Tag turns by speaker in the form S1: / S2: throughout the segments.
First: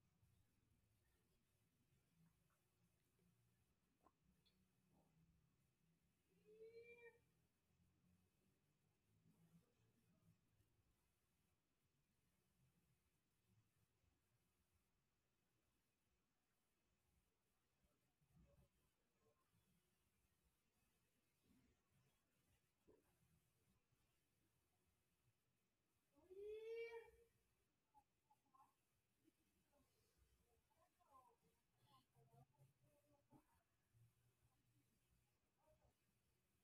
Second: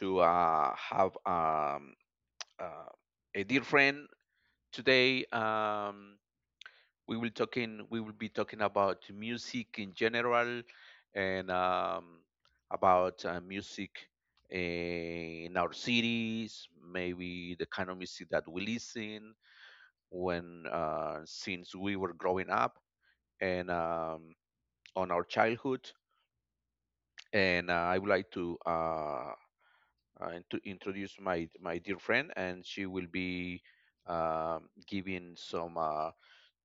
S1: to have uh, a dear friend today. We will talking. We will be talking about music in general and about music in our cities. Maybe the kind of music that we listen when since we were growing up and on our childhood. And I would like to and to introduce my dear friend, and she will be giving some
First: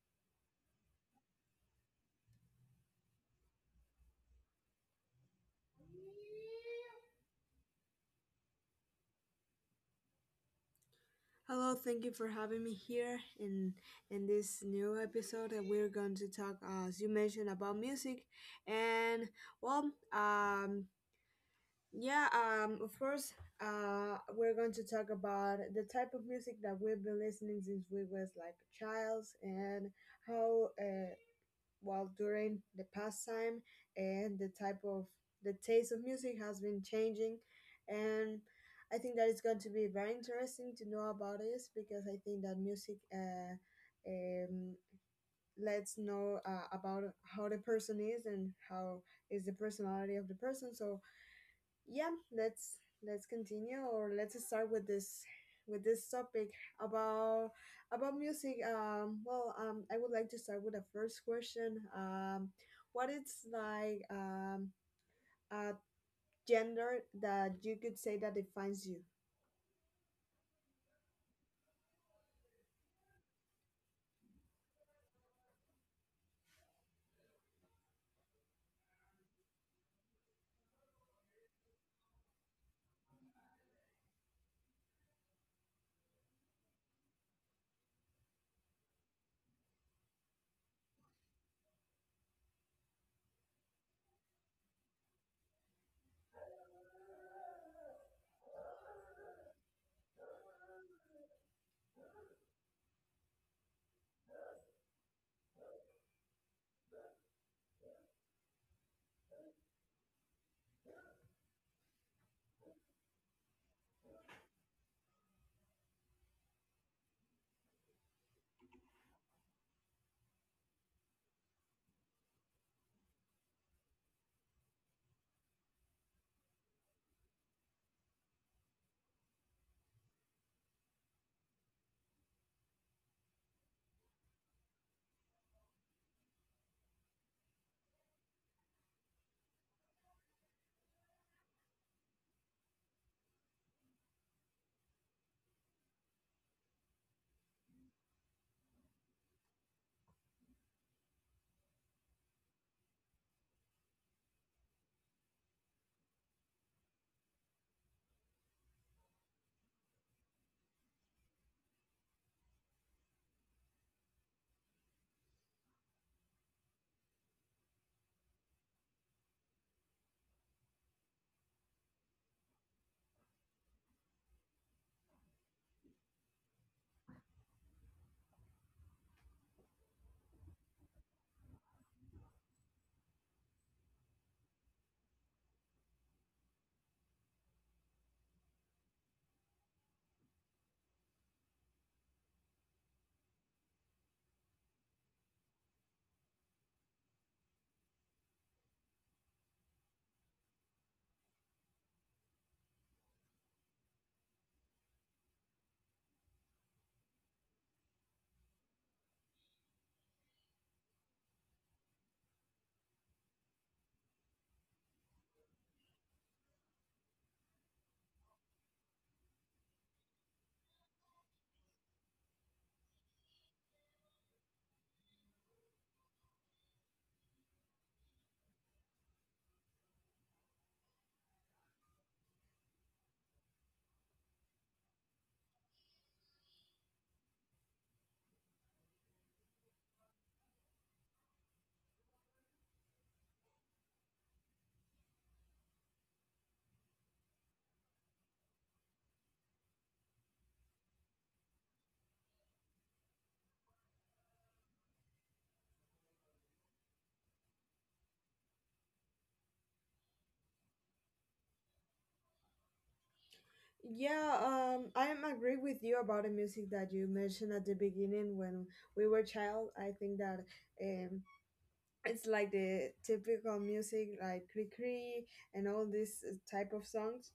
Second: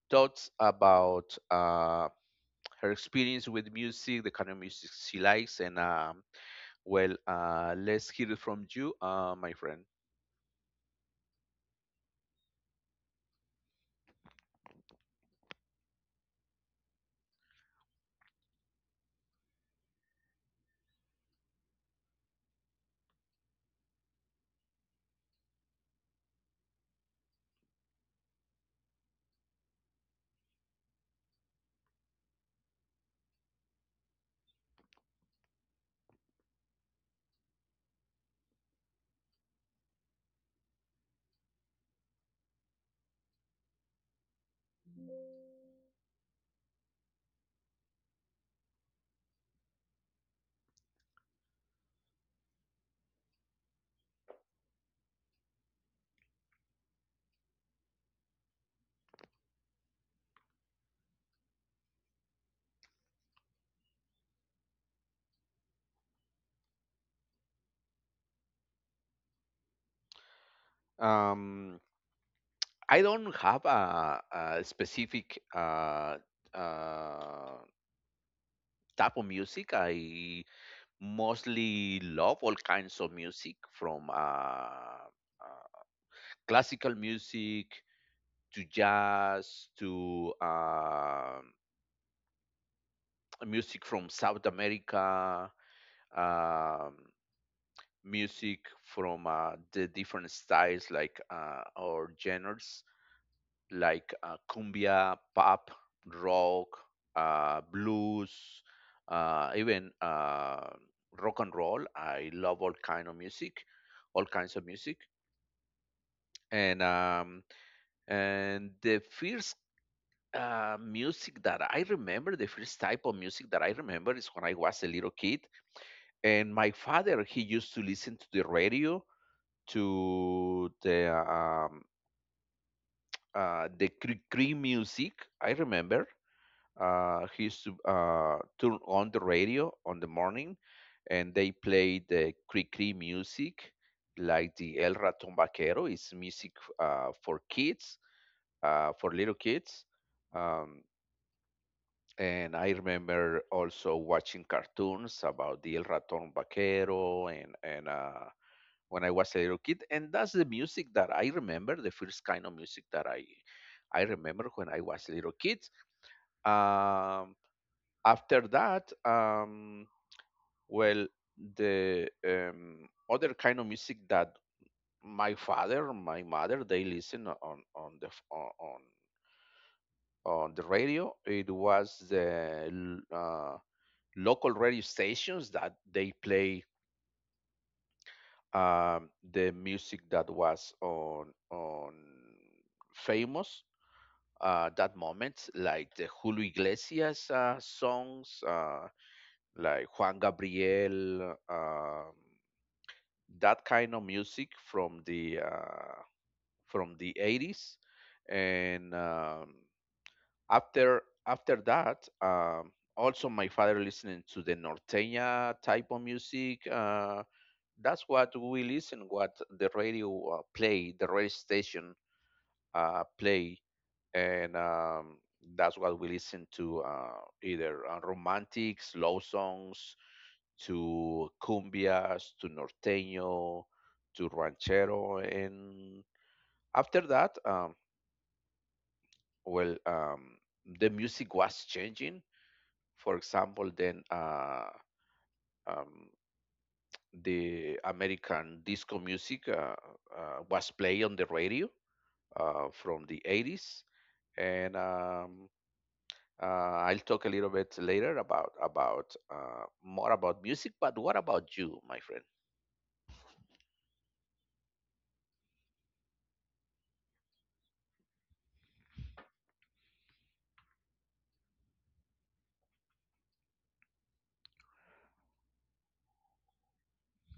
S1: thoughts about her experience with music, the kind of music she likes, and let's hear it from you, my friend.
S2: Hello, thank you for having me here in this new episode that we're going to talk, as you mentioned, about music, and well, yeah, of course, we're going to talk about the type of music that we've been listening since we was like childs, and how while during the pastime and the type of the taste of music has been changing. And I think that it's going to be very interesting to know about this because I think that music, um, lets know, about how the person is and how is the personality of the person. So yeah, let's let's continue, or let's start with this, with this topic about about music. Well, I would like to start with the first question. What is like, a gender that you could say that defines you?
S1: Um, I don't have a specific uh, type of music. I mostly love all kinds of music from. uh, classical music to jazz to music from South America, um, music from the different styles or genres like cumbia, pop, rock, blues, even rock and roll. I love all kinds of music, and um, and the first music that I remember, the first type of music that I remember is when I was a little kid, and my father he used to listen to the radio to the cri cri music. I remember he used to turn on the radio on the morning, and they played the cri cri music, like the El Ratón Vaquero. It's music for kids, for little kids. Um, And I remember also watching cartoons about the El Ratón Vaquero and when I was a little kid, and that's the music that I remember, the first kind of music that I remember when I was a little kid. Um, after that, um, well, the other kind of music that my father, my mother, they listen on on the radio. It was the l- local radio stations that they play the music that was on famous that moment, like the Julio Iglesias songs, like Juan Gabriel, that kind of music from the 80s, and after after that. Also, my father listening to the norteña type of music, that's what we listen what the radio play the radio station play and that's what we listen to either romantic slow songs to cumbias to norteño to ranchero. And after that well The music was changing. For example, um, the american disco music was played on the radio from the 80s, and I'll talk a little bit later about more about music. But what about you, my friend?
S2: Yeah, I am agree with you about the music that you mentioned at the beginning when we were child. I think that, um it's like the typical music like cree cree and all this, type of songs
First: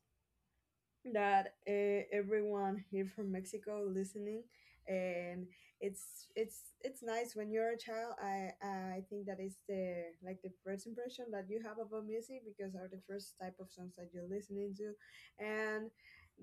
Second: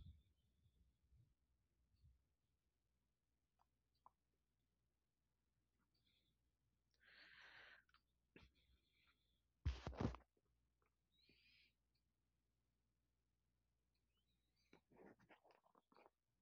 S2: that, everyone here from Mexico listening. And it's nice when you're a child. I think that is the, like the first impression that you have about music because are the first type of songs that you're listening to, and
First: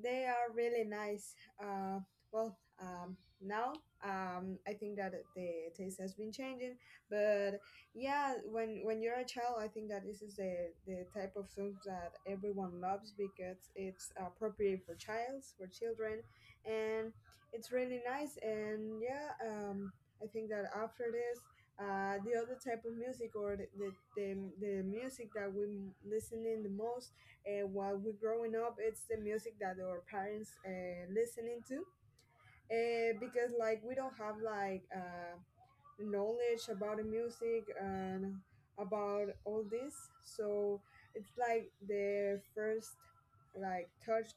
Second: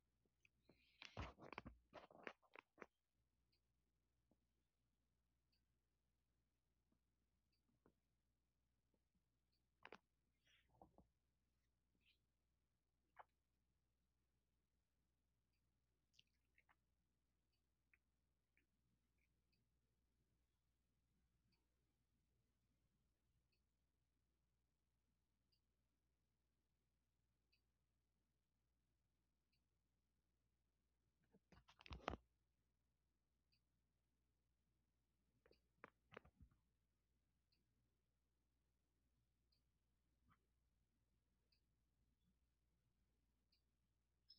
S2: they are really nice. uh, now, I think that the taste has been changing, but yeah, when you're a child, I think that this is the type of songs that everyone loves because it's appropriate for childs, for children, and it's really nice. And yeah, I think that after this, the other type of music, or the, the music that we listening the most, while we're growing up, it's the music that our parents, listening to. Because like we don't have like, knowledge about the music and about all this. So it's like the first, like touch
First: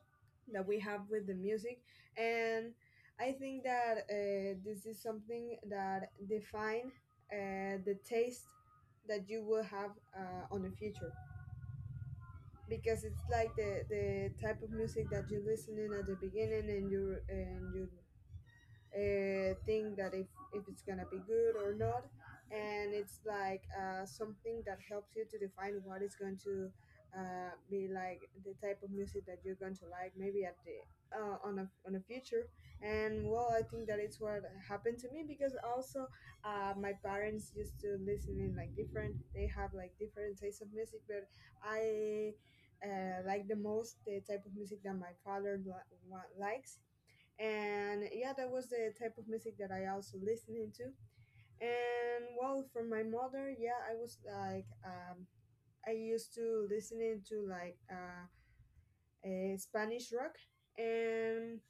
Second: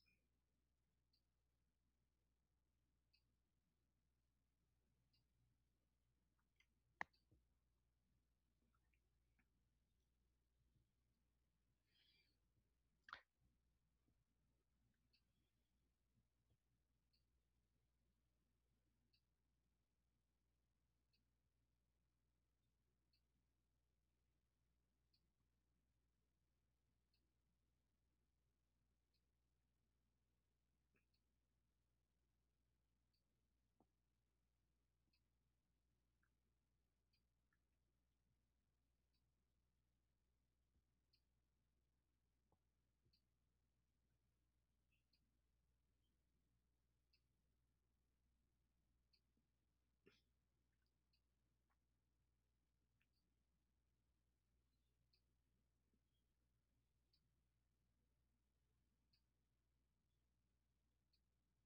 S2: that we have with the music, and I think that, this is something that define, the taste that you will have, on the future, because it's like the type of music that you're listening at the beginning, and you think that if it's gonna be good or not. And it's like, something that helps you to define what is going to, be like the type of music that you're going to like maybe at the, on a future. And well, I think that it's what happened to me, because also, my parents used to listen in like different, they have like different tastes of music. But I, like the most the type of music that my father likes, and yeah, that was the type of music that I also listening to. And well, for my mother, yeah, I was like, I used to listening to like, a Spanish rock. And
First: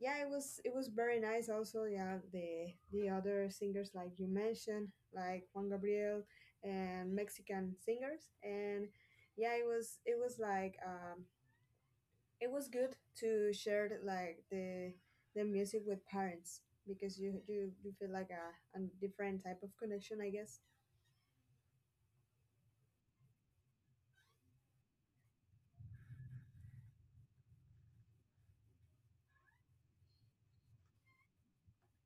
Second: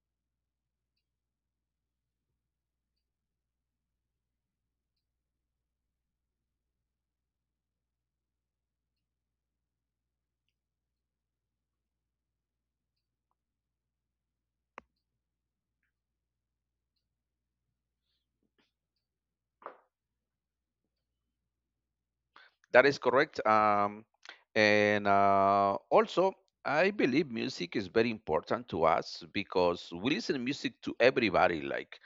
S2: yeah, it was very nice. Also, yeah, the other singers like you mentioned, like Juan Gabriel and Mexican singers. And yeah, it was like, it was good to share like the music with parents, because you feel like a different type of connection I guess.
S1: That is correct. And also, I believe music is very important to us because we listen to music to everybody. Like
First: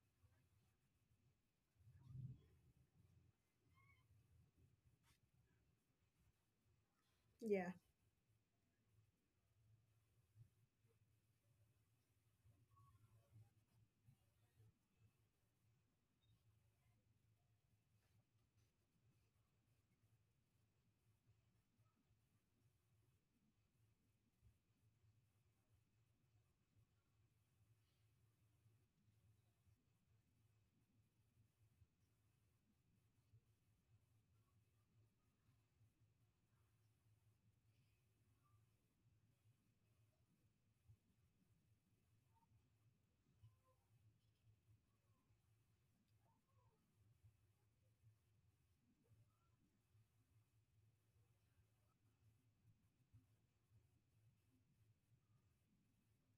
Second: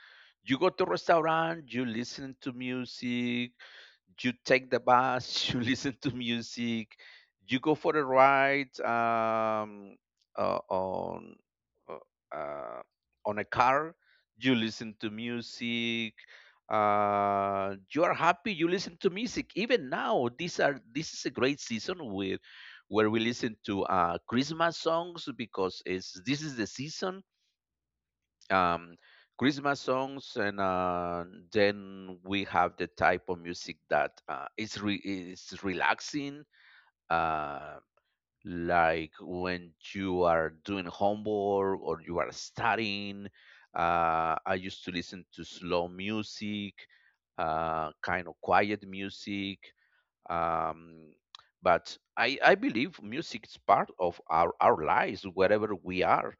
S1: you go to a restaurant, you listen to music. You take the bus, you listen to music, you
S2: Yeah.
S1: go for a ride uh, on uh, uh, on a car, you listen to music. You are happy. You listen to music. Even now, these are this is a great season where we listen to Christmas songs because it's this is the season, um, Christmas songs, and then we have the type of music that is relaxing, uh, like when you are doing homework or you are studying. I used to listen to slow music, kind of quiet music, um, but I believe music is part of our lives wherever we are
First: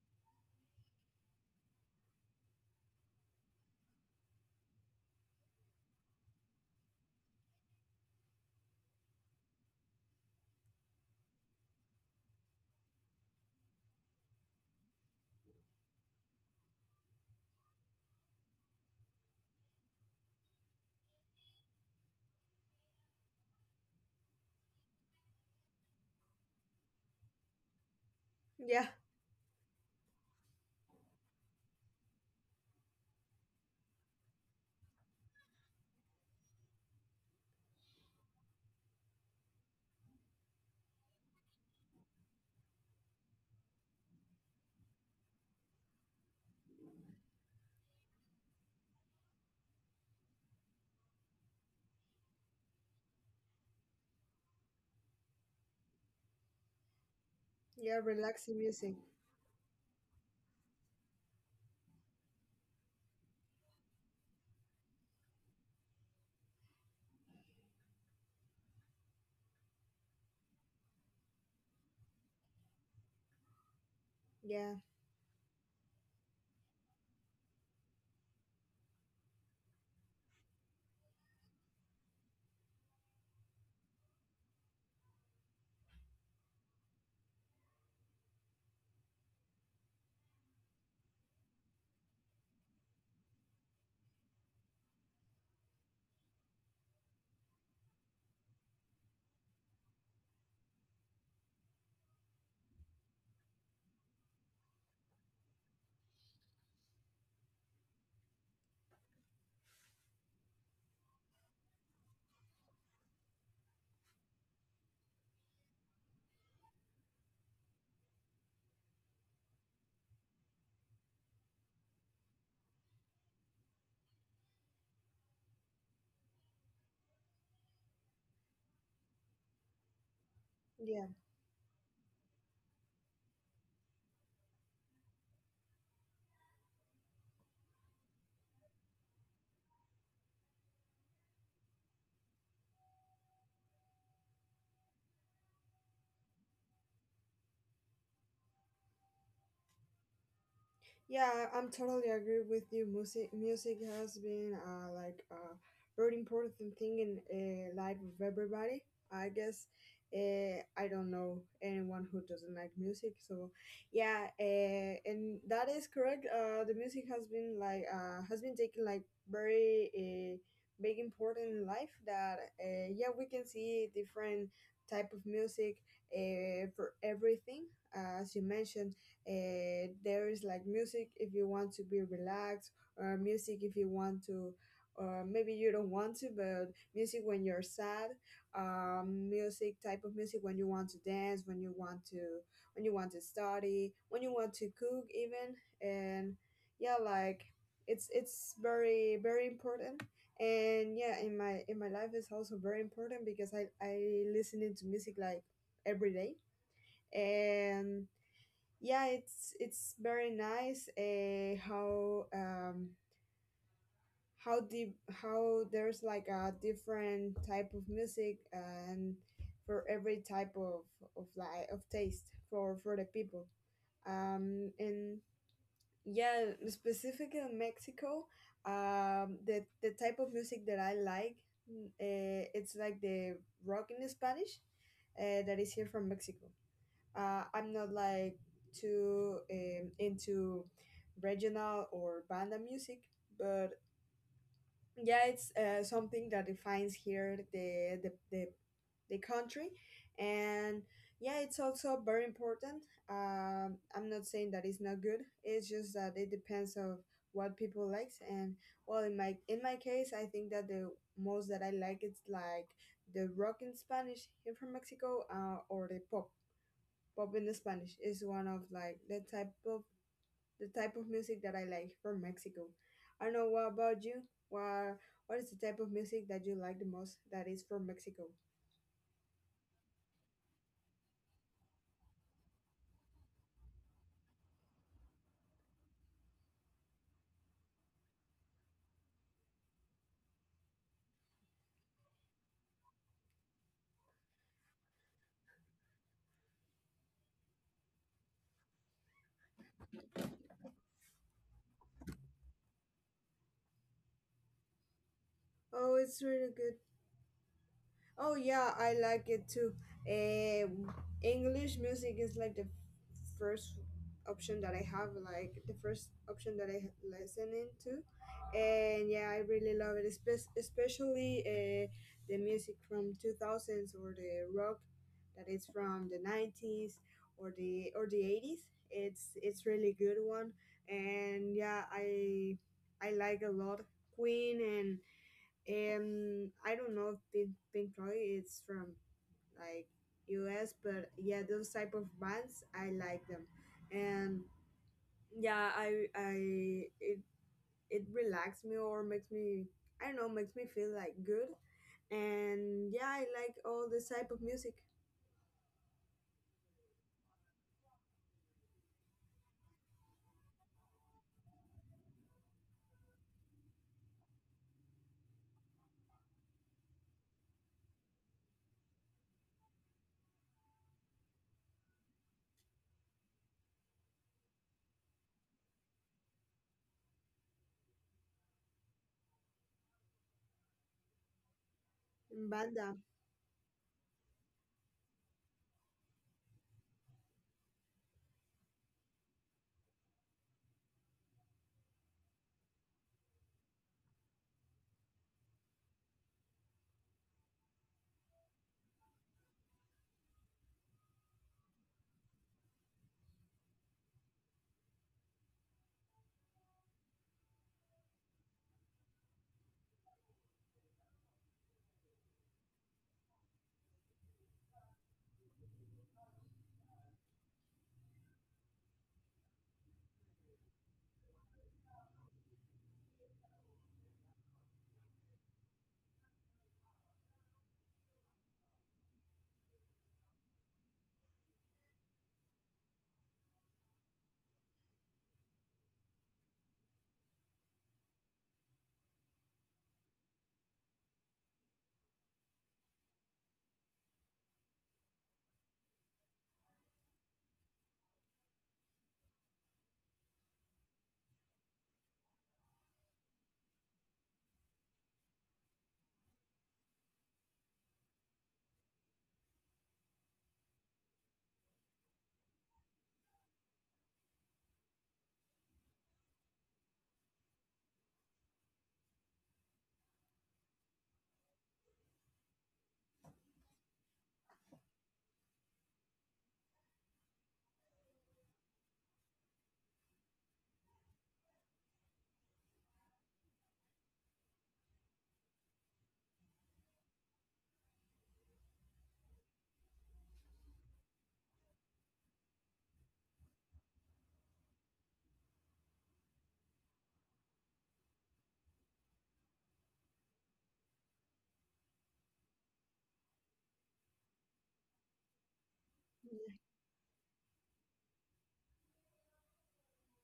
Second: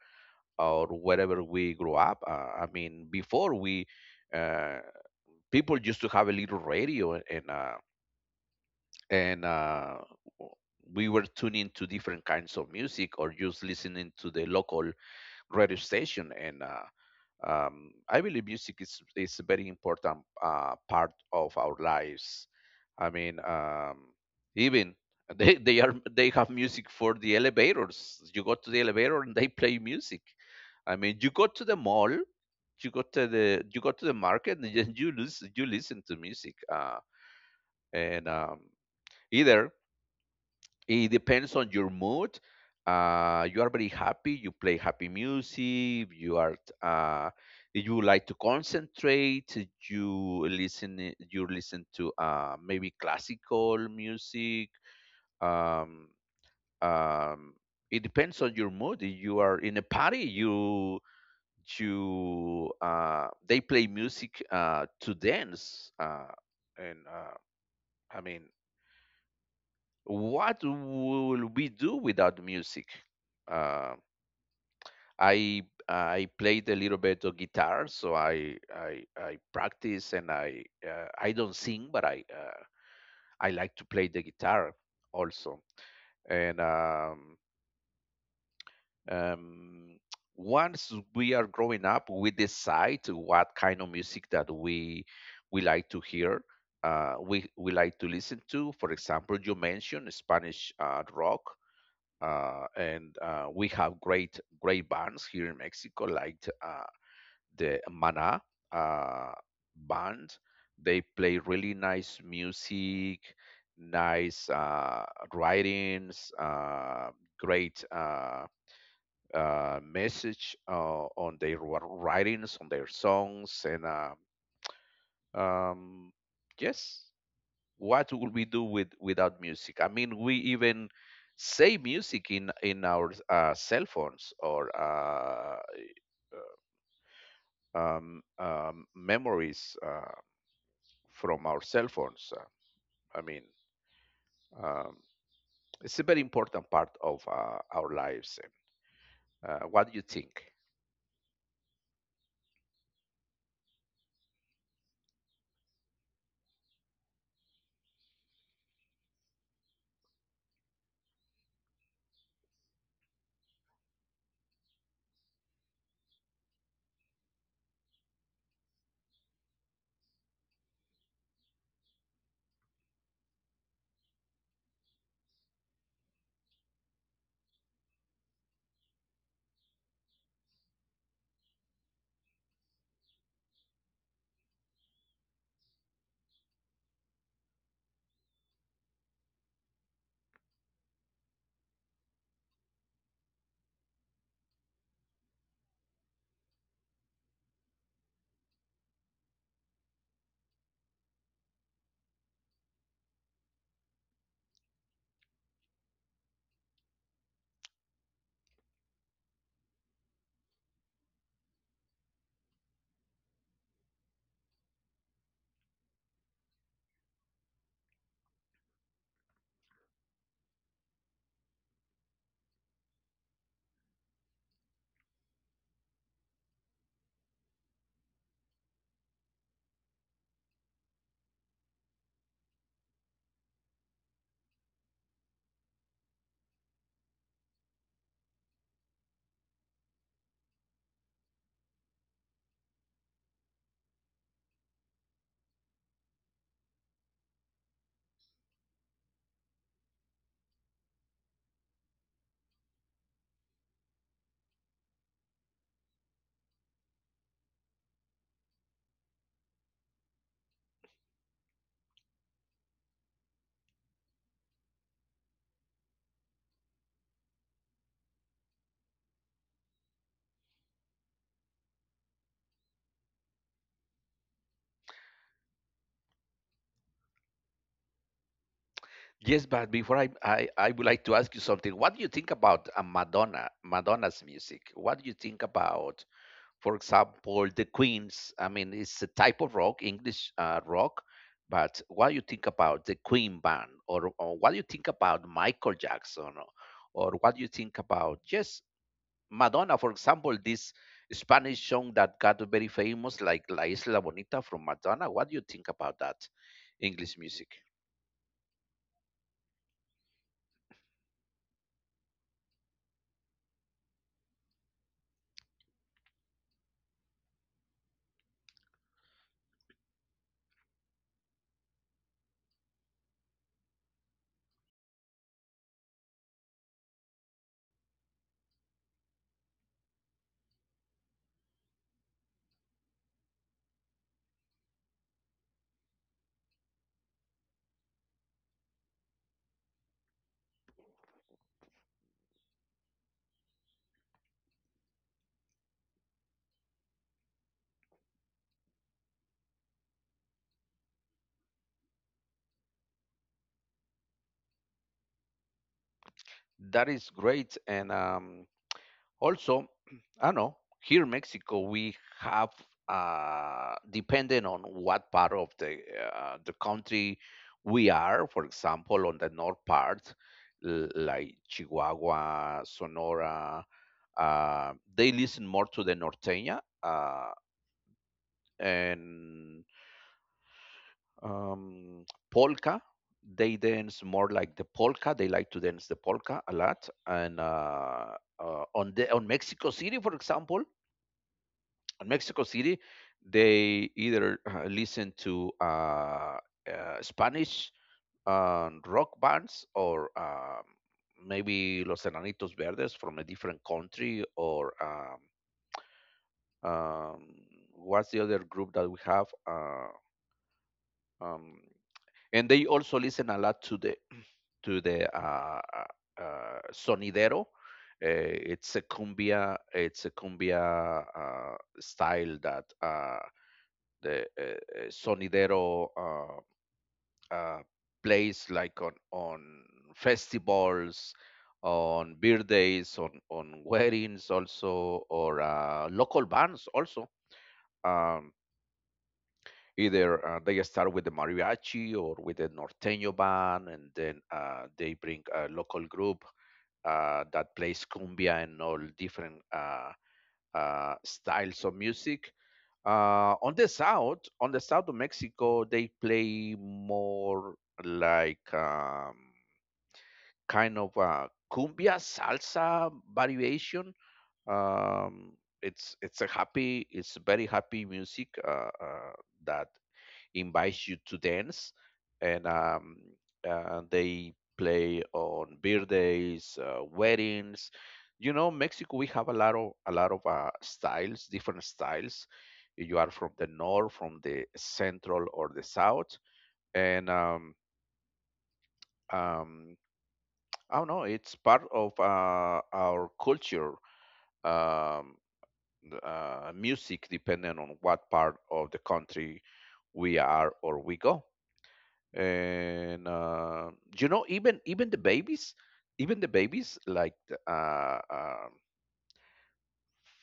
S1: or wherever we grew up. I mean, before we uh, people used to have a little radio and we were tuning to different kinds of music or just listening to the local radio station. And I believe music is a very important part of our lives. I mean, even they have music for the elevators. You go to the
S2: yeah
S1: elevator and they play music. I mean, you go to the mall, you go to the market, and then you listen to music. And Either it depends on your mood. You are very happy. You play happy music. You are uh, you like to concentrate. You listen to maybe classical music. Um, um,
S2: yeah
S1: it depends on
S2: Relaxing
S1: your
S2: music.
S1: mood. If you are in a party, you to they play music to dance. And I mean, what will we do without music? uh,
S2: Yeah.
S1: I played a little bit of guitar, so I practice and I don't sing, but I like to play the guitar also. And um, Once we are growing up, we decide what kind of music that we like to hear, we like to listen to. For example, you mentioned Spanish rock, and we have great bands here in Mexico, like uh, the Mana uh, band. They play really nice music, nice writings, great message on their writings, on their songs, and um, yes, what would we do without music? I mean, we even
S2: Yeah.
S1: say music in our cell phones or memories from our cell phones. I mean, um, it's a very important part of our lives. What do you think?
S2: Yeah, I'm totally agree with you. Music has been, like a very important thing in, life of everybody, I guess. I don't know anyone who doesn't like music. So yeah, and that is correct. The music has been like, has been taken like very, big important in life. That, yeah, we can see different type of music, for everything, as you mentioned. There is like music if you want to be relaxed, or music if you want to, or maybe you don't want to, but music when you're sad, music type of music when you want to dance, when you want to, when you want to study, when you want to cook even. And yeah, like it's very very important. And yeah, in my, in my life is also very important because I listening to music like every day. And yeah, it's very nice, how, how deep, how there's like a different type of music, and for every type of like of taste for the people. And yeah, specifically in Mexico, the type of music that I like, it's like the rock in Spanish, that is here from Mexico. Uh, I'm not like too, into regional or banda music, but yeah, it's, something that defines here the the country, and yeah, it's also very important. Um, I'm not saying that it's not good, it's just that it depends of what people likes. And well, in my, in my case, I think that the most that I like is like the rock in Spanish here from Mexico, or the pop. Pop in the Spanish is one of like the type of, the type of music that I like from Mexico. I don't know what about you. What what is the type of music that you like the most that is from Mexico?
S1: Yes, but before I would like to ask you something. What do you think about Madonna's music? What do you think about, for example, the Queen's? I mean, it's a type of rock, English rock, but what do you think about the Queen band, or what do you think about Michael Jackson, or what do you think about just Madonna, for example, this Spanish song that got very famous, like La Isla Bonita from Madonna? What do you think
S2: Oh,
S1: about that
S2: it's really good.
S1: English music?
S2: Oh yeah, I like it too. Um, English music is like the first option that I have, like the first option that I listening to. And yeah, I really love it, especially, the music from 2000s, or the rock that is from the 90s, or the eighties. It's really good one. And yeah, I like a lot Queen, and, I don't know if Pink Floyd is from like US, but yeah, those type of bands I like them. And yeah, I it, it relaxes me, or makes me, I don't know, makes me feel like good. And yeah, I like all this type of music.
S1: That is great. And also, I know here in Mexico we have, depending on what part of the country we are. For example, on the north part, like Chihuahua, Sonora, they listen more to the norteña and um,
S2: And
S1: polka.
S2: Banda.
S1: They dance more like the polka. They like to dance the polka a lot. And on Mexico City, for example, in Mexico City, they either listen to Spanish rock bands or maybe Los Enanitos Verdes from a different country, or um, what's the other group that we have? Um, and they also listen a lot to the to the sonidero. It's a cumbia. It's a cumbia style that the sonidero uh, plays like on festivals, on birthdays, on weddings also, or local bands also. um, Either they start with the mariachi or with the norteño band, and then they bring a local group that plays cumbia and all different styles of music. On the south of Mexico, they play more like kind of a cumbia salsa variation. Um, it's a happy, it's very happy music that invites you to dance, and they play on birthdays, weddings. You know, Mexico, we have a lot of styles, different styles. If you are from the north, from the central, or the south, and um, I don't know. It's part of our culture. Um, Music, depending on what part of the country we are or we go. And You know, even even the
S2: yeah,
S1: babies like uh, uh,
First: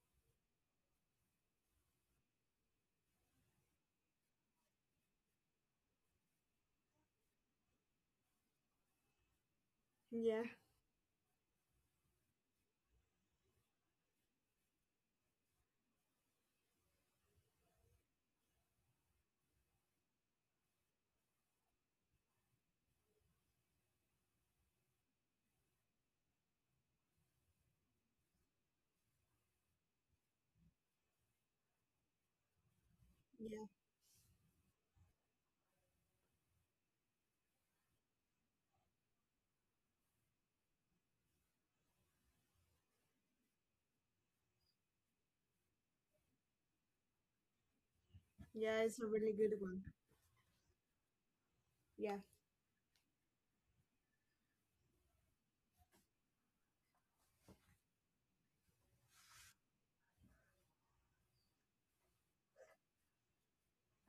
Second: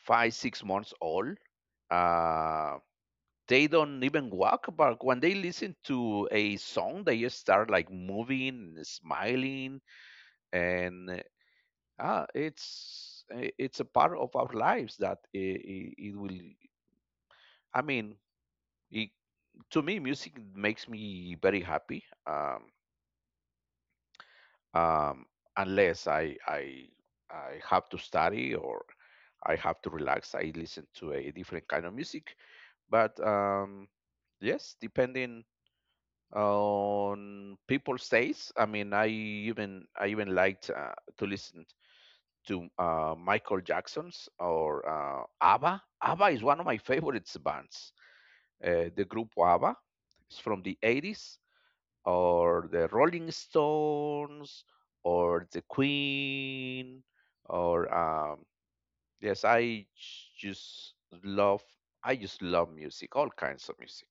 S1: 5 6 months old, uh, they don't even walk, but when they listen to a song they just start like moving, smiling,
S2: yeah,
S1: and it's it's a part of our lives that it will, I mean, it, to me music makes me very happy. Um, Unless I have to study or I have to relax, I listen to a different kind of music, but
S2: yeah,
S1: um, yes, depending on people's tastes. I mean, I even liked to listen to Michael Jackson's or ABBA. ABBA is one of my favorite bands.
S2: yeah it's
S1: The
S2: a
S1: group
S2: really good
S1: ABBA
S2: one.
S1: is from the 80s
S2: Yeah,
S1: or the Rolling Stones or the Queen or yes, just love I just love music, all kinds of music,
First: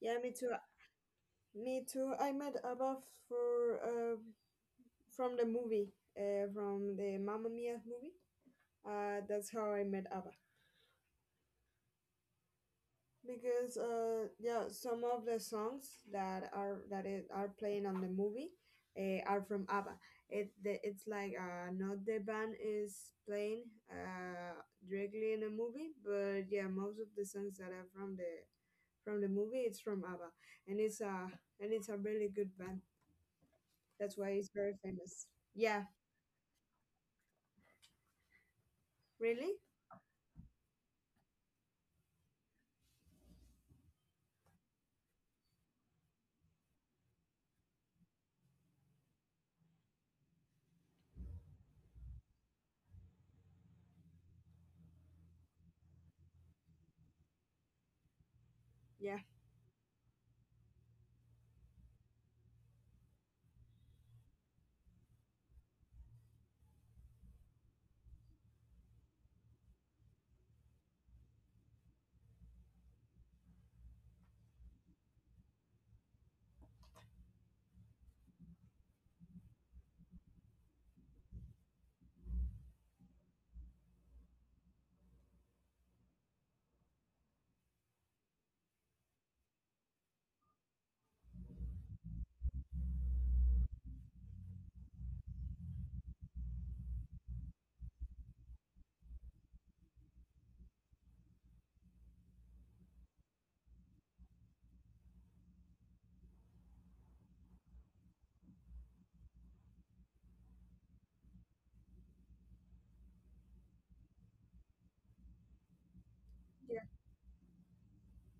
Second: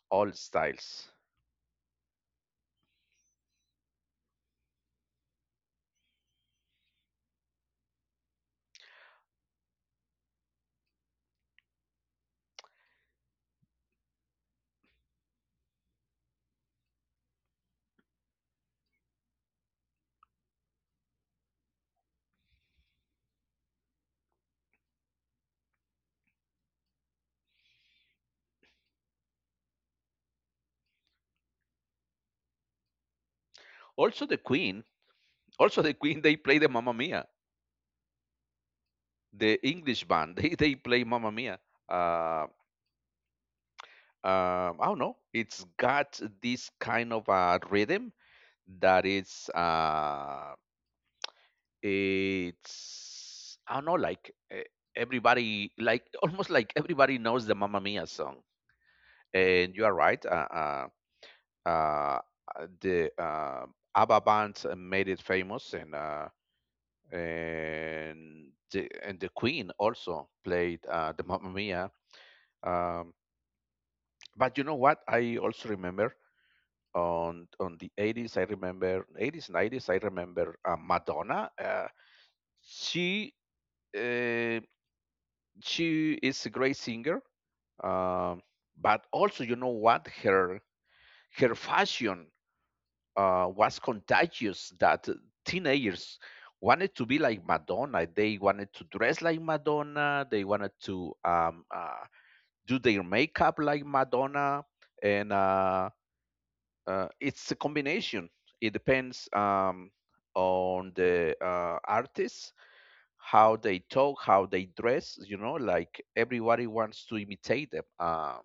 S2: yeah,
S1: all
S2: me too.
S1: styles.
S2: Me too. I met Abba for, from the movie, from the Mamma Mia movie. Uh, that's how I met ABBA, because, yeah, some of the songs that are, that it, are playing on the movie, are from ABBA. It the, it's like, not the band is playing, uh, directly in the movie, but yeah, most of the songs that are from the, from the movie it's from ABBA. And it's a and it's a really good band. That's
S1: Also
S2: why
S1: the
S2: it's very
S1: Queen,
S2: famous. Yeah.
S1: also the Queen they play the Mamma Mia,
S2: Really.
S1: the English band. They play Mamma Mia. Uh, I don't know. It's got this kind of a rhythm that is it's, I don't know, like everybody, like almost like everybody knows the Mamma Mia song.
S2: Yeah,
S1: And you are right. Uh, uh, the ABBA band made it famous, and and the Queen also played the Mamma Mia. Um, but you know what? I also remember on the 80s. I remember 80s, 90s. I remember Madonna. She. uh, she is a great singer, um, but also, you know what, her fashion, was contagious, that teenagers wanted to be like Madonna. They wanted to dress like Madonna. They wanted to, do their makeup like Madonna. And it's a combination. It depends, on the artist, how they talk, how they dress. You know, like everybody
S2: yeah,
S1: wants to imitate them.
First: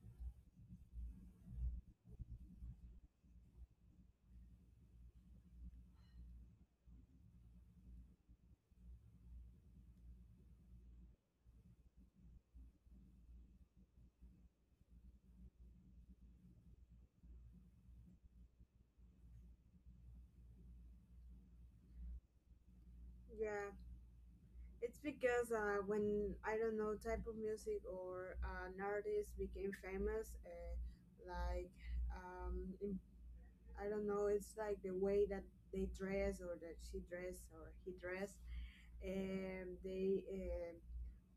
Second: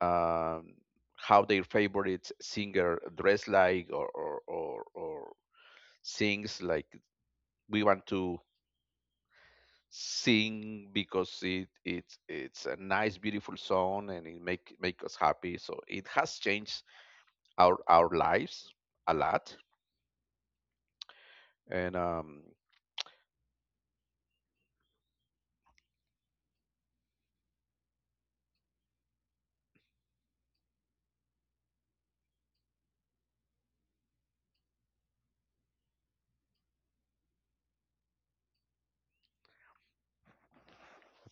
S1: um, how their favorite singer dress like, or sings like. We want to sing because it's a nice beautiful song, and it make make us happy, so it has changed our lives a lot, and
S2: yeah. It's because, when I don't know type of music or, an artist became famous, like, um, in, I don't know, it's like the way that they dress, or that she dress or he dress, and they,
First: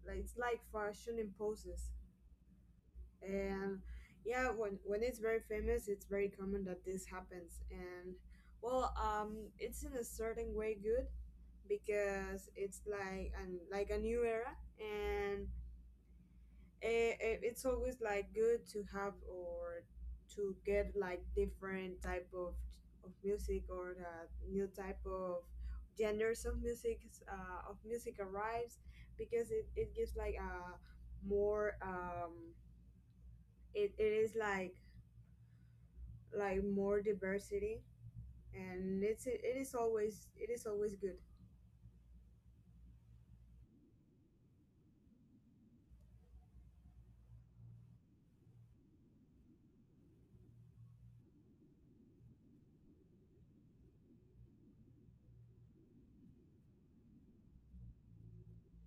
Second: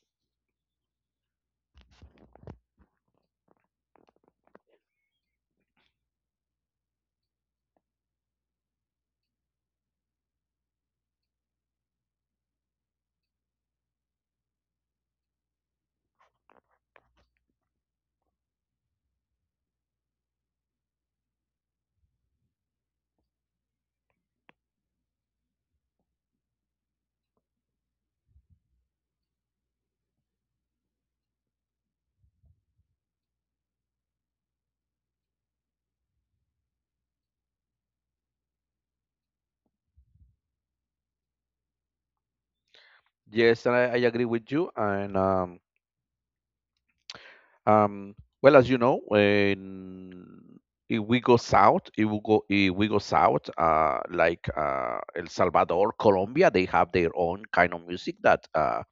S2: like it's like fashion imposes. And yeah, when it's very famous, it's very common that this happens. And well, it's in a certain way good because it's like an, like a new era. And I it's always like good to have, or to get like different type of music, or the new type of genders of music, of music arrives, because it gives like a more, it, it is like more diversity. And it is always good.
S1: yes, and I agree with you, and Um, well, as you know, when, if we go south, if we go south, like El Salvador, Colombia, they have their own kind of music, that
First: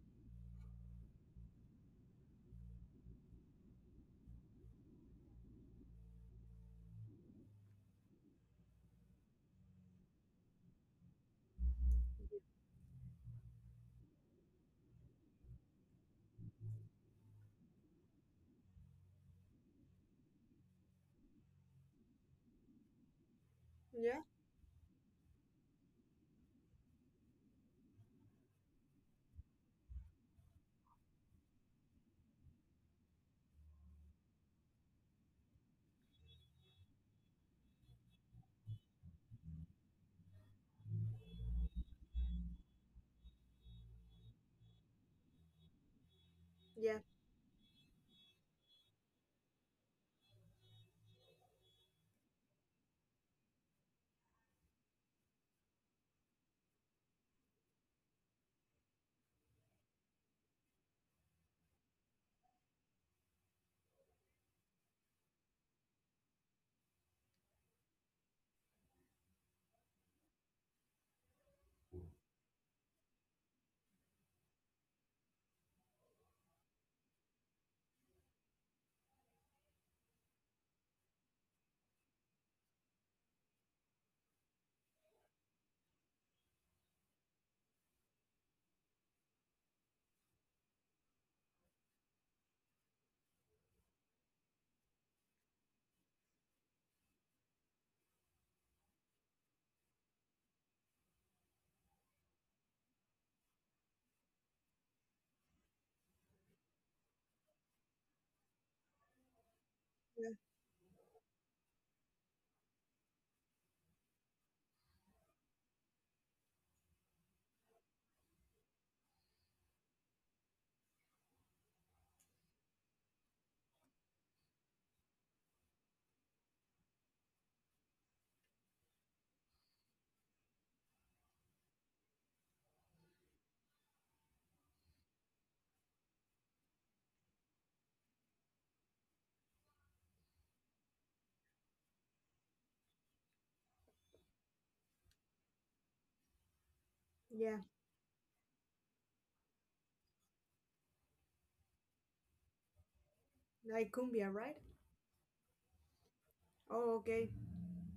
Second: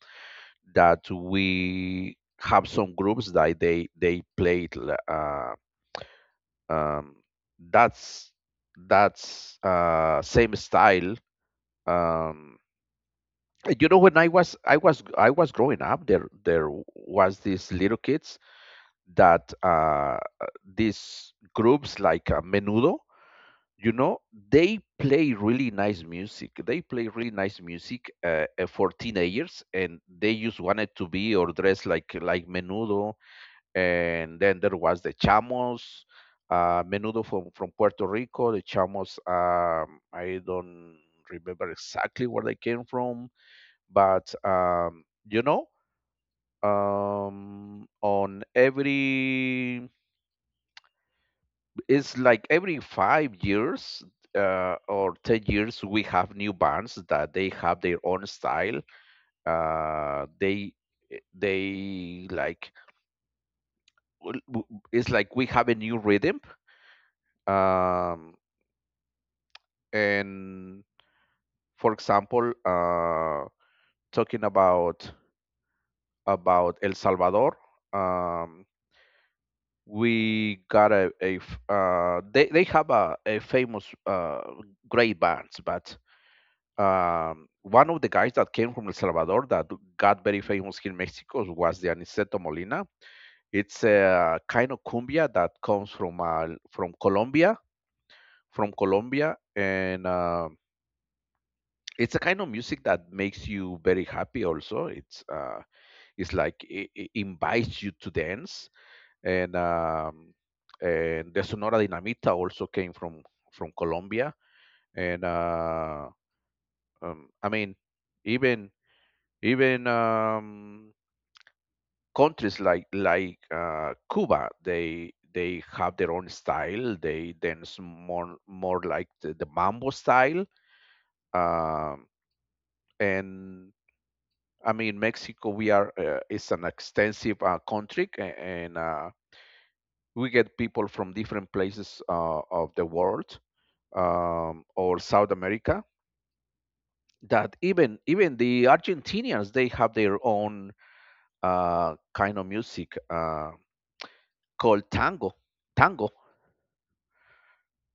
S1: that we have some groups that they played. Um, that's that's same style. Um, you know, when I was growing up, there was these little kids that these groups like Menudo, you know,
S2: Yeah.
S1: they play really nice music. They play really nice music, for teenagers, and they just wanted to be or dress like Menudo. And then there was the Chamos, Menudo from Puerto Rico. The Chamos, I don't remember exactly where they came from, but you know,
S2: Yeah.
S1: on every, it's like every 5 years or 10 years we have new bands that they have their own style. uh, they they like, w- w- it's like we have a new rhythm, um, and for example, talking about El Salvador. um, we got a f- They have a famous, great bands, but one of the guys that came from El Salvador, that got very famous here in Mexico, was the Aniceto Molina. It's a kind of cumbia that comes from from Colombia, and it's a kind of music that makes you very happy. Also, it invites you to dance, and
S2: Yeah.
S1: um, and the Sonora Dinamita also came from Colombia, and I mean, even even countries like Cuba, they have their own style. They dance more like the mambo style. Um, and I mean, Mexico, we are, it's an extensive country, and we get people from different places, of the world, or South America.
S2: Yeah,
S1: That even the Argentinians, they have their own kind of music,
S2: like cumbia right.
S1: called tango. Tango,
S2: Oh okay.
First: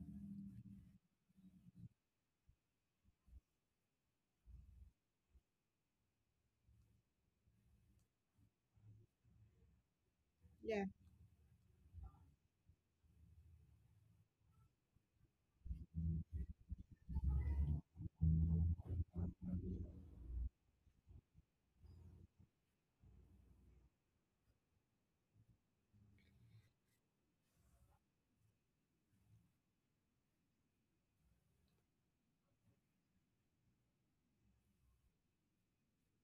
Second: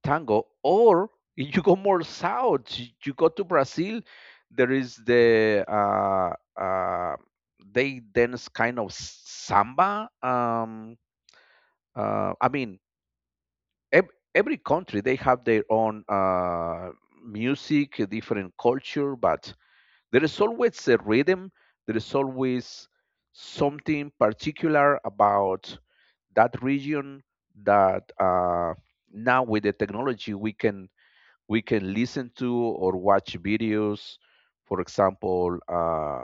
S1: or you go more south, you go to Brazil. There is the uh, they dance kind of samba.
S2: Yeah.
S1: I mean, every country, they have their own music, a different culture, but there is always a rhythm. There is always something particular about that region that, now with the technology, we can, listen to or watch videos. For example, uh,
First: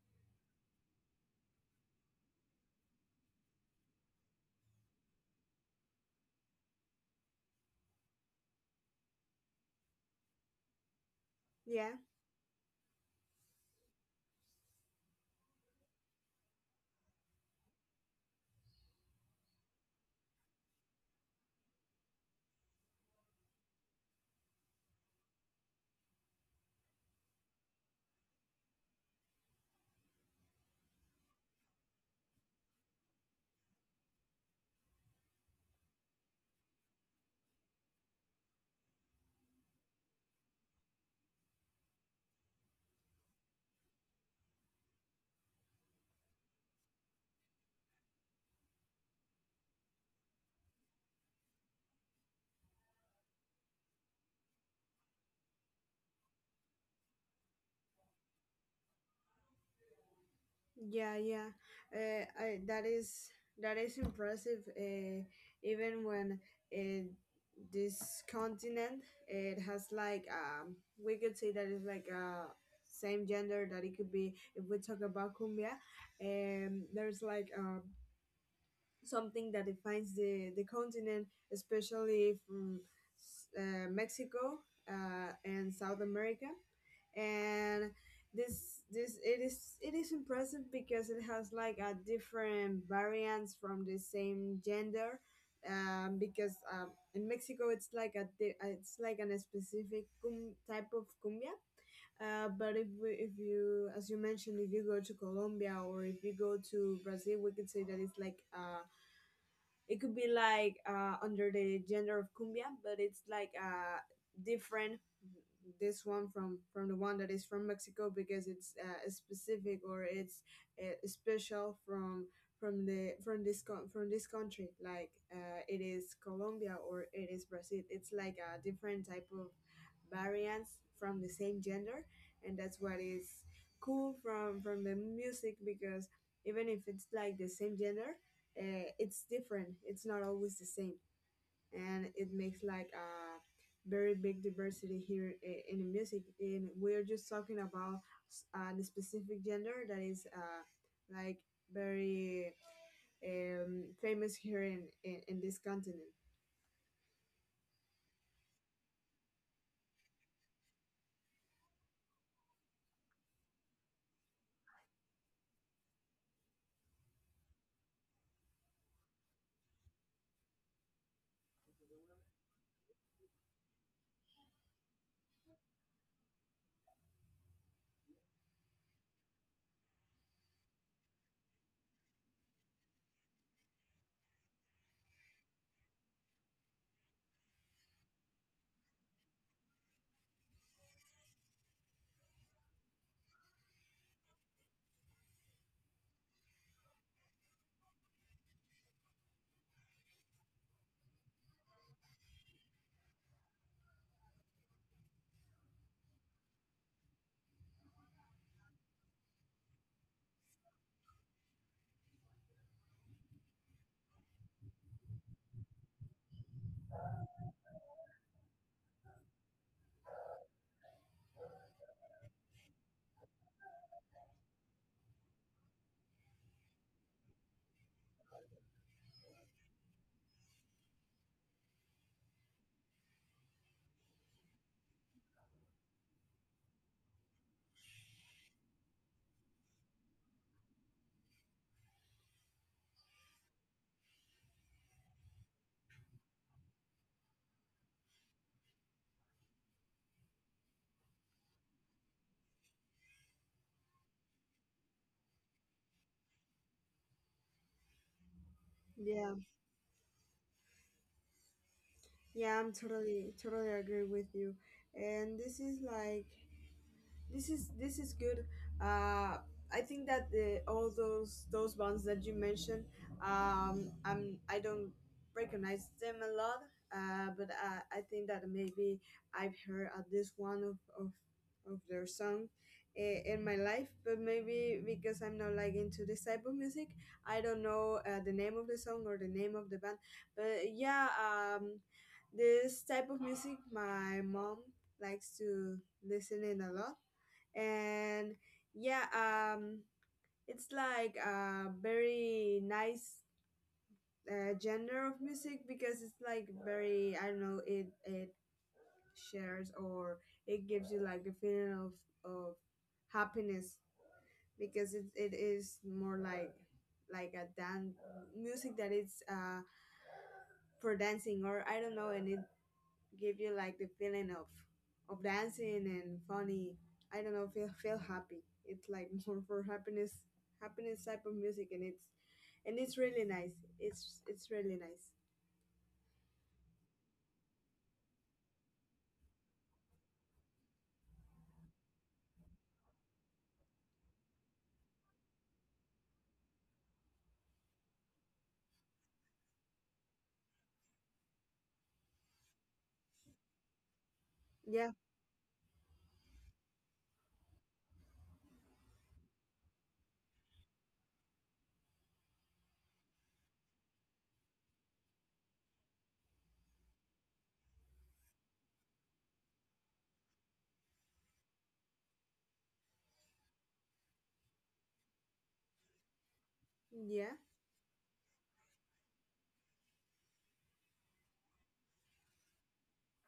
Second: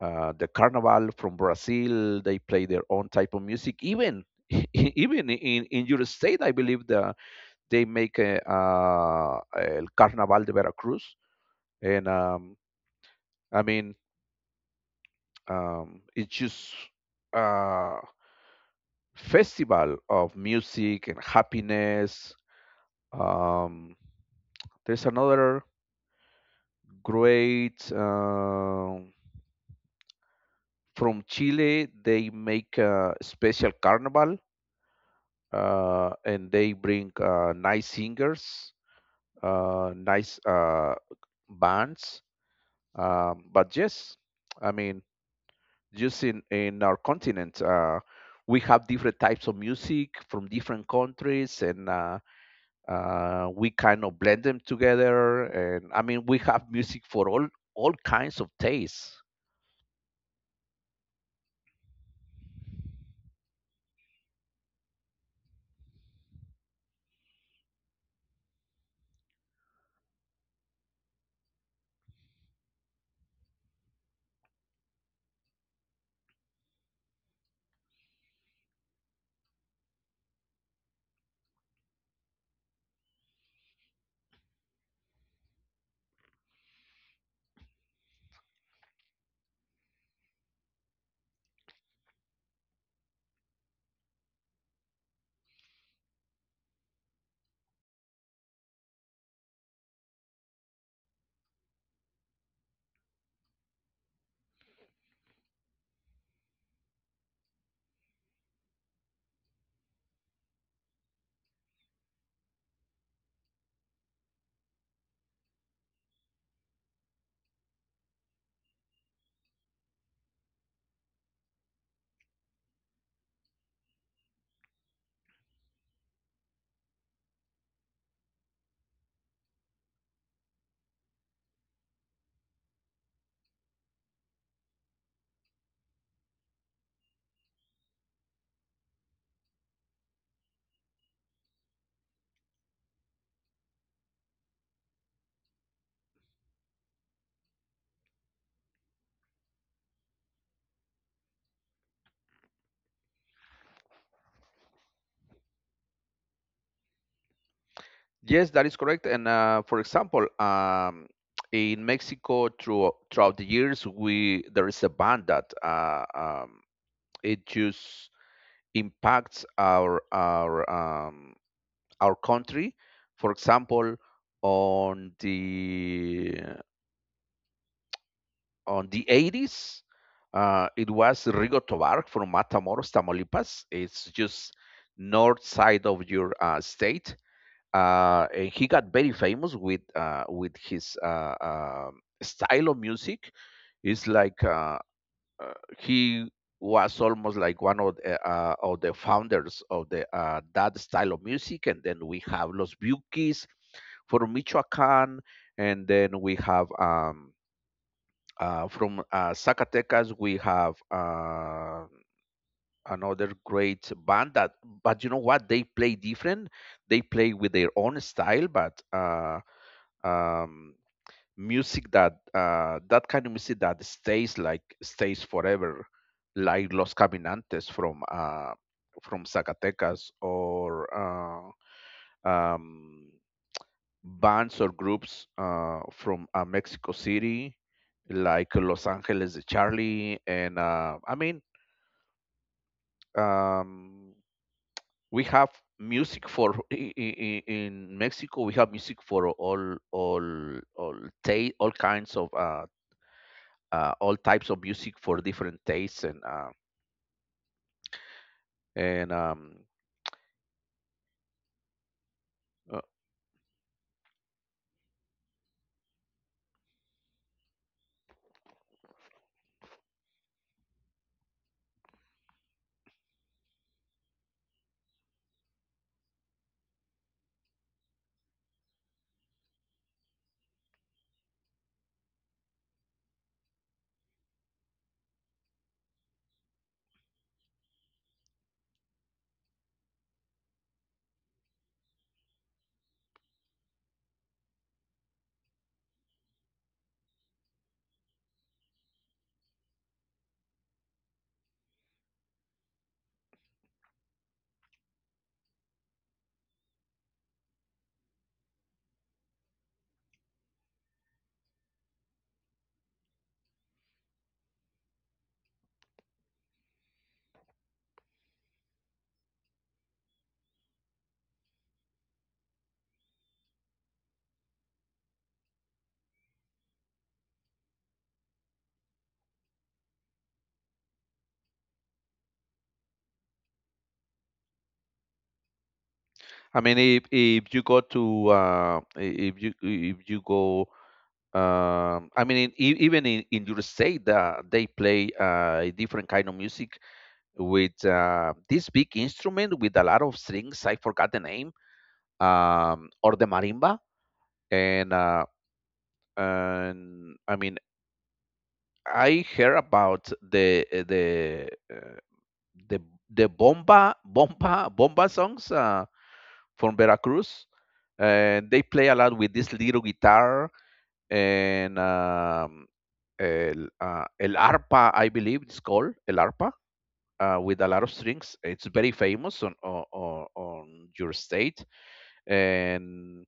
S1: uh, the Carnival from Brazil, they play their own type of music. Even even in your state, I believe, they make a, El Carnaval de Veracruz.
S2: yeah
S1: And I mean, it's just a festival of music and happiness. Um, there's another great. From Chile, they make a special carnival, and they bring nice singers, nice bands. But yes, I mean, just in our continent, we have different types of music from different countries, and we kind of blend them together. And I mean, we have music for all kinds of tastes.
S2: yeah yeah I, that is, that is impressive, even when, uh, this continent it has like, we could say that it's like a same gender that it could be if we talk about cumbia. There's like, something that defines the continent, especially from, Mexico, and South America. And this it is, it is impressive because it has like a different variants from the same gender. Because, in Mexico it's like a it's like an specific type of cumbia. But if we, if you, as you mentioned, if you go to Colombia, or if you go to Brazil, we could say that it's like a, it could be like, under the gender of cumbia, but it's like, different this one from the one that is from Mexico, because it's, specific, or it's, special from the, from this from this country, like, it is Colombia, or it is Brazil. It's like a different type of variants from the same gender. And that's what is cool from the music, because even if it's like the same gender, it's different. It's not always the same. And it makes like a very big diversity here, in the music. And we're just talking about the specific gender that is like very famous here in this continent.
S1: Yes, that is correct. And for example, in Mexico, throughout the years, we there is a ban that, it just impacts our our country. For example, on the on the 80s, it was Rigo Tobar from Matamoros, Tamaulipas. It's just north side of your state, and he got very famous with, with his, style of music. It's like, uh, he was almost like one of the founders of the that style of music, and then we have Los Bukis from Michoacán, and then we have, from Zacatecas, we have another great band that, but you know what? They play different. They play with their own style, but um, music that, that kind of music that stays like stays forever, like Los Caminantes from Zacatecas, or um, bands or groups, from Mexico City, like Los Angeles de Charlie, and I mean, um, we have music for, in Mexico. We have music for all, ta all kinds of, all types of music for different tastes, and uh, and
S2: Yeah,
S1: um,
S2: yeah, I'm
S1: uh,
S2: totally agree with you, and this is like this is good. uh I think that all those bands that you mentioned, I don't recognize them a lot. But I think that maybe I've heard at least one of, of their song in my life, but maybe because I'm not like into this type of music, I don't know the name of the song or the name of the band. But yeah, this type of music my mom likes to listen in a lot. And yeah, it's like a very nice genre of music because it's like very, I don't know, it shares, or it gives you like a feeling of of happiness, because it is more like a dance music that it's for dancing, or I don't know, and it give you like the feeling of dancing and funny, I don't know, feel happy. It's like more for happiness. Happiness type of music, and it's really nice. It's really nice.
S1: I mean, if you go to, if you go I mean, even in your state, they play a different kind of music with, this big instrument with a lot of strings, I forgot the name, or the marimba,
S2: Yeah,
S1: and uh, and I mean, I heard about the the bomba bomba bomba songs, from Veracruz, and they play a lot with this little guitar, and el, el arpa, I believe it's called el arpa.
S2: yeah,
S1: With a lot of strings, it's very famous on your state, and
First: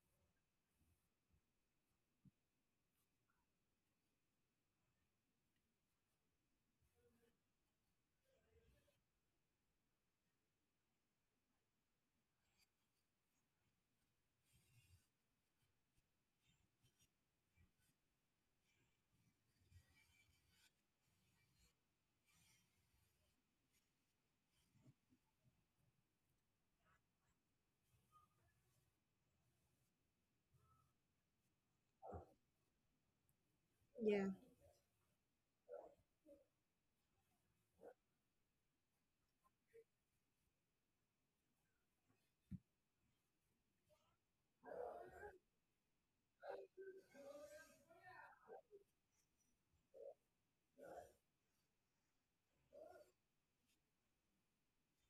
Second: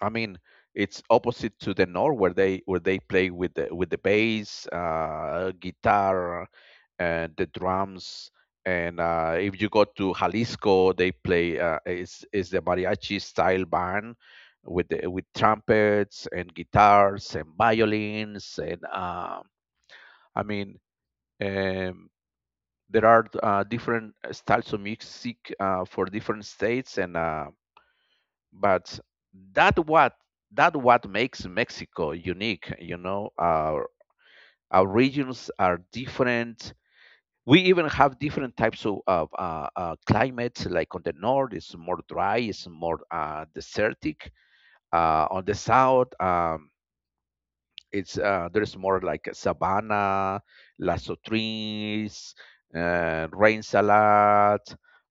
S1: I mean, it's opposite to the north, where they play with the bass, guitar, and the drums. And if you go to Jalisco, they play, is the mariachi style band with with trumpets and guitars and violins and, I mean, um, there are, different styles of music, for different states and. But that what that what makes Mexico unique. You know, our
S2: yeah,
S1: our regions are different. We even have different types of climates. Like on the north, it's more dry, it's more desertic. On the south, it's, there's more like sabana, lasso trees, rain salad.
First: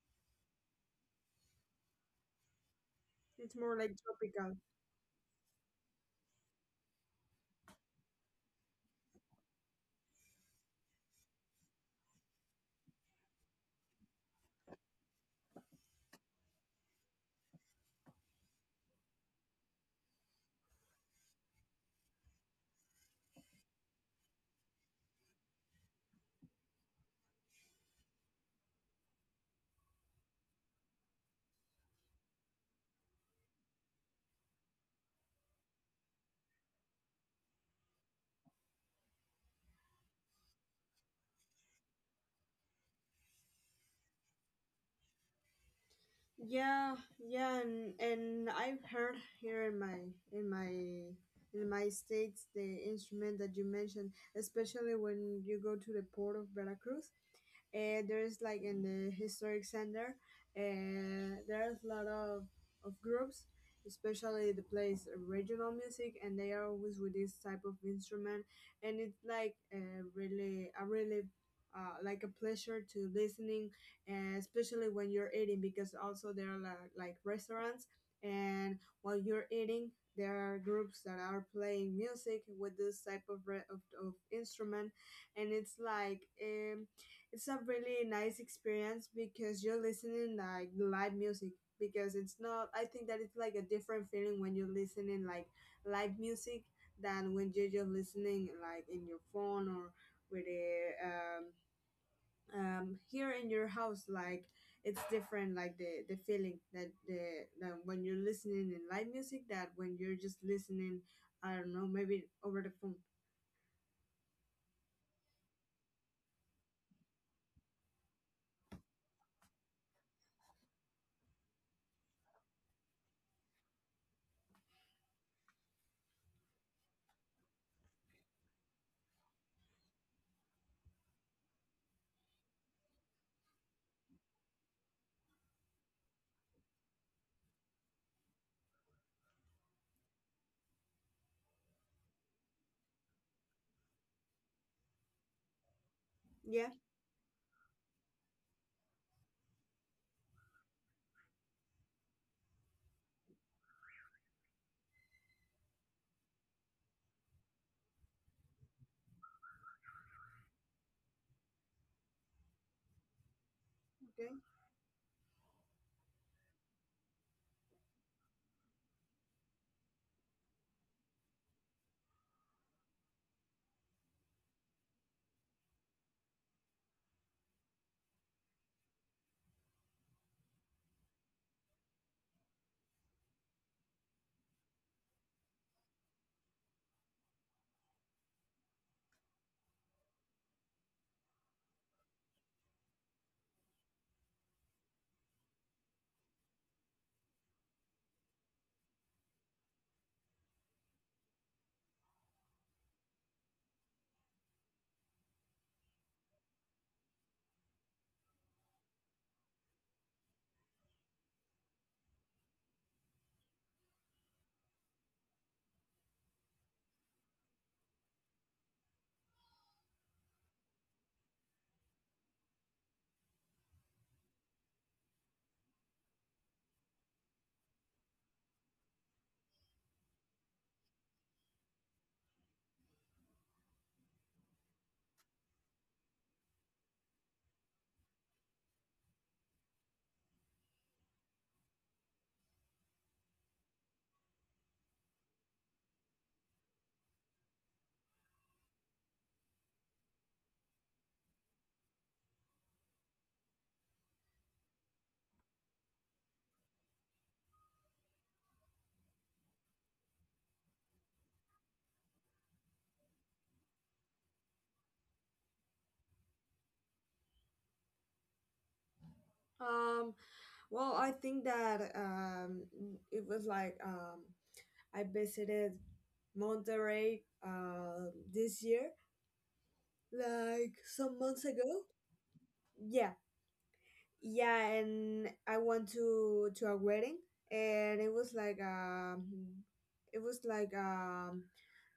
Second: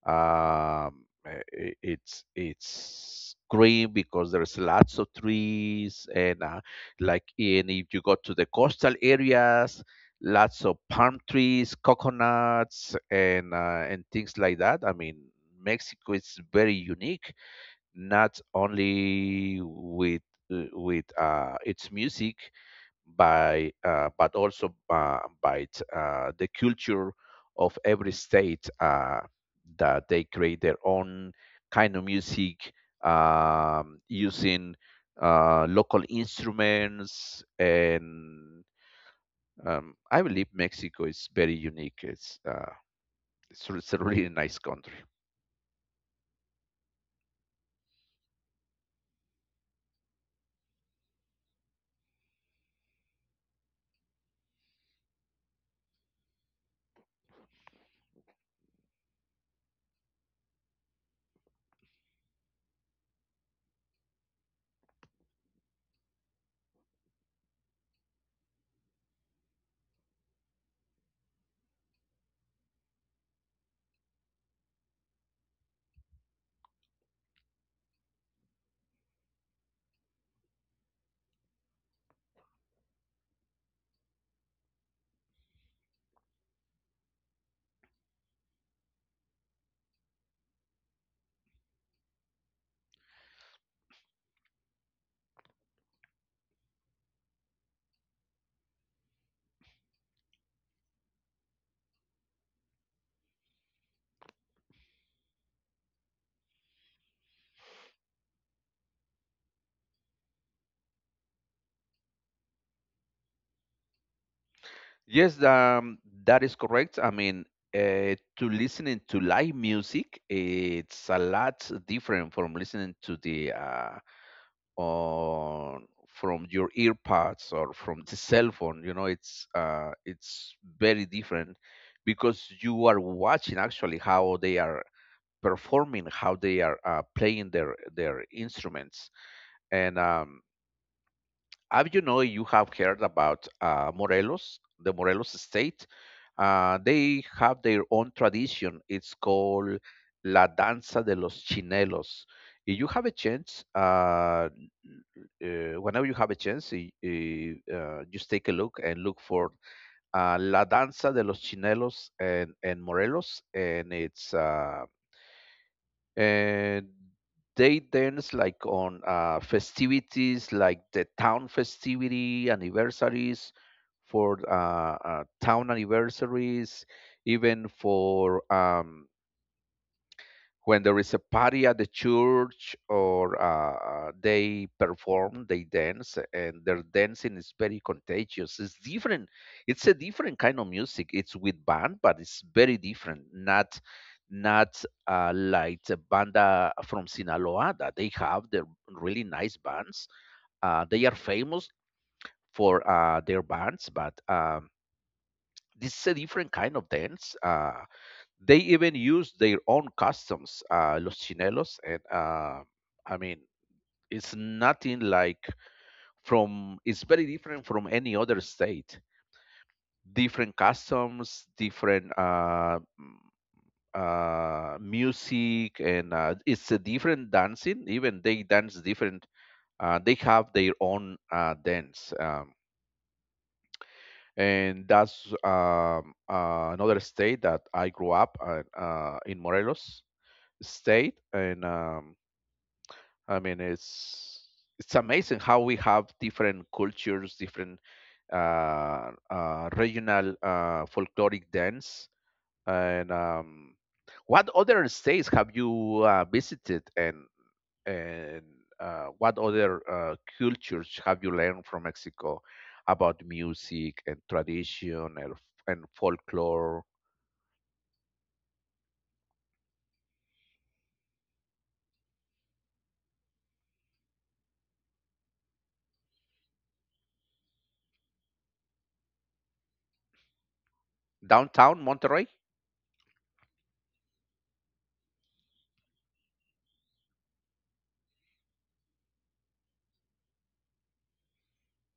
S1: Um, it's
S2: it's more
S1: green
S2: like
S1: because
S2: tropical.
S1: there's lots of trees, and like, and if you go to the coastal areas, lots of palm trees, coconuts, and and things like that. I mean, Mexico is very unique, not only with, its music, by but also, by the culture of every state, that they create their own kind of music, using local instruments, and I believe Mexico is very unique. It's a really nice country.
S2: Yeah, yeah, and I've heard here in my in my in my states, the instrument that you mentioned, especially when you go to the port of Veracruz. There's like in the historic center, there's a lot of groups, especially the plays regional music, and they are always with this type of instrument. And it's like really, a really like a pleasure to listening, especially when you're eating, because also there are like restaurants, and while you're eating, there are groups that are playing music with this type of instrument, and it's like. It's a really nice experience because you're listening like live music, because it's not, I think that it's like a different feeling when you're listening like live music than when you're just listening like in your phone, or with a here in your house, like it's different, like the feeling that the that when you're listening in live music that when you're just listening, I don't know, maybe over the phone.
S1: Yes, that is correct. I mean, uh, to listening to live music, it's a lot different from listening to the, on from your earpods, or from the cell phone. You know, it's very different, because you are watching actually how they are performing, how they are, playing their instruments. And I, you know, you have heard about, Morelos, the Morelos state.
S2: Yeah,
S1: They have their own tradition. It's called La Danza de los Chinelos. If you have a chance, whenever you have a chance, just take a look and look for, La Danza de los Chinelos, and Morelos, and
S2: okay.
S1: it's, and they dance like on, festivities, like the town festivity anniversaries, for, town anniversaries, even for, when there is a party at the church, or, they perform, they dance, and their dancing is very contagious. It's different. It's a different kind of music. It's with band, but it's very different, not like the banda from Sinaloa, that they have their really nice bands. They are famous for, their bands, but this is a different kind of dance. They even use their own customs, los chinelos, and I mean, it's nothing like from. It's very different from any other state. Different customs, different, music, and it's a different dancing. Even they dance different. They have their own dance. And that's, another state that I grew up, in Morelos state, and I mean, it's amazing how we have different cultures, different, regional, folkloric dance. And What other states have you visited, and what other cultures have you learned from Mexico about music and tradition and folklore?
S2: um Well, I think that it was like I visited Monterey this year, like some months ago.
S1: Downtown Monterrey.
S2: Yeah, yeah, and I went to a wedding, and it was like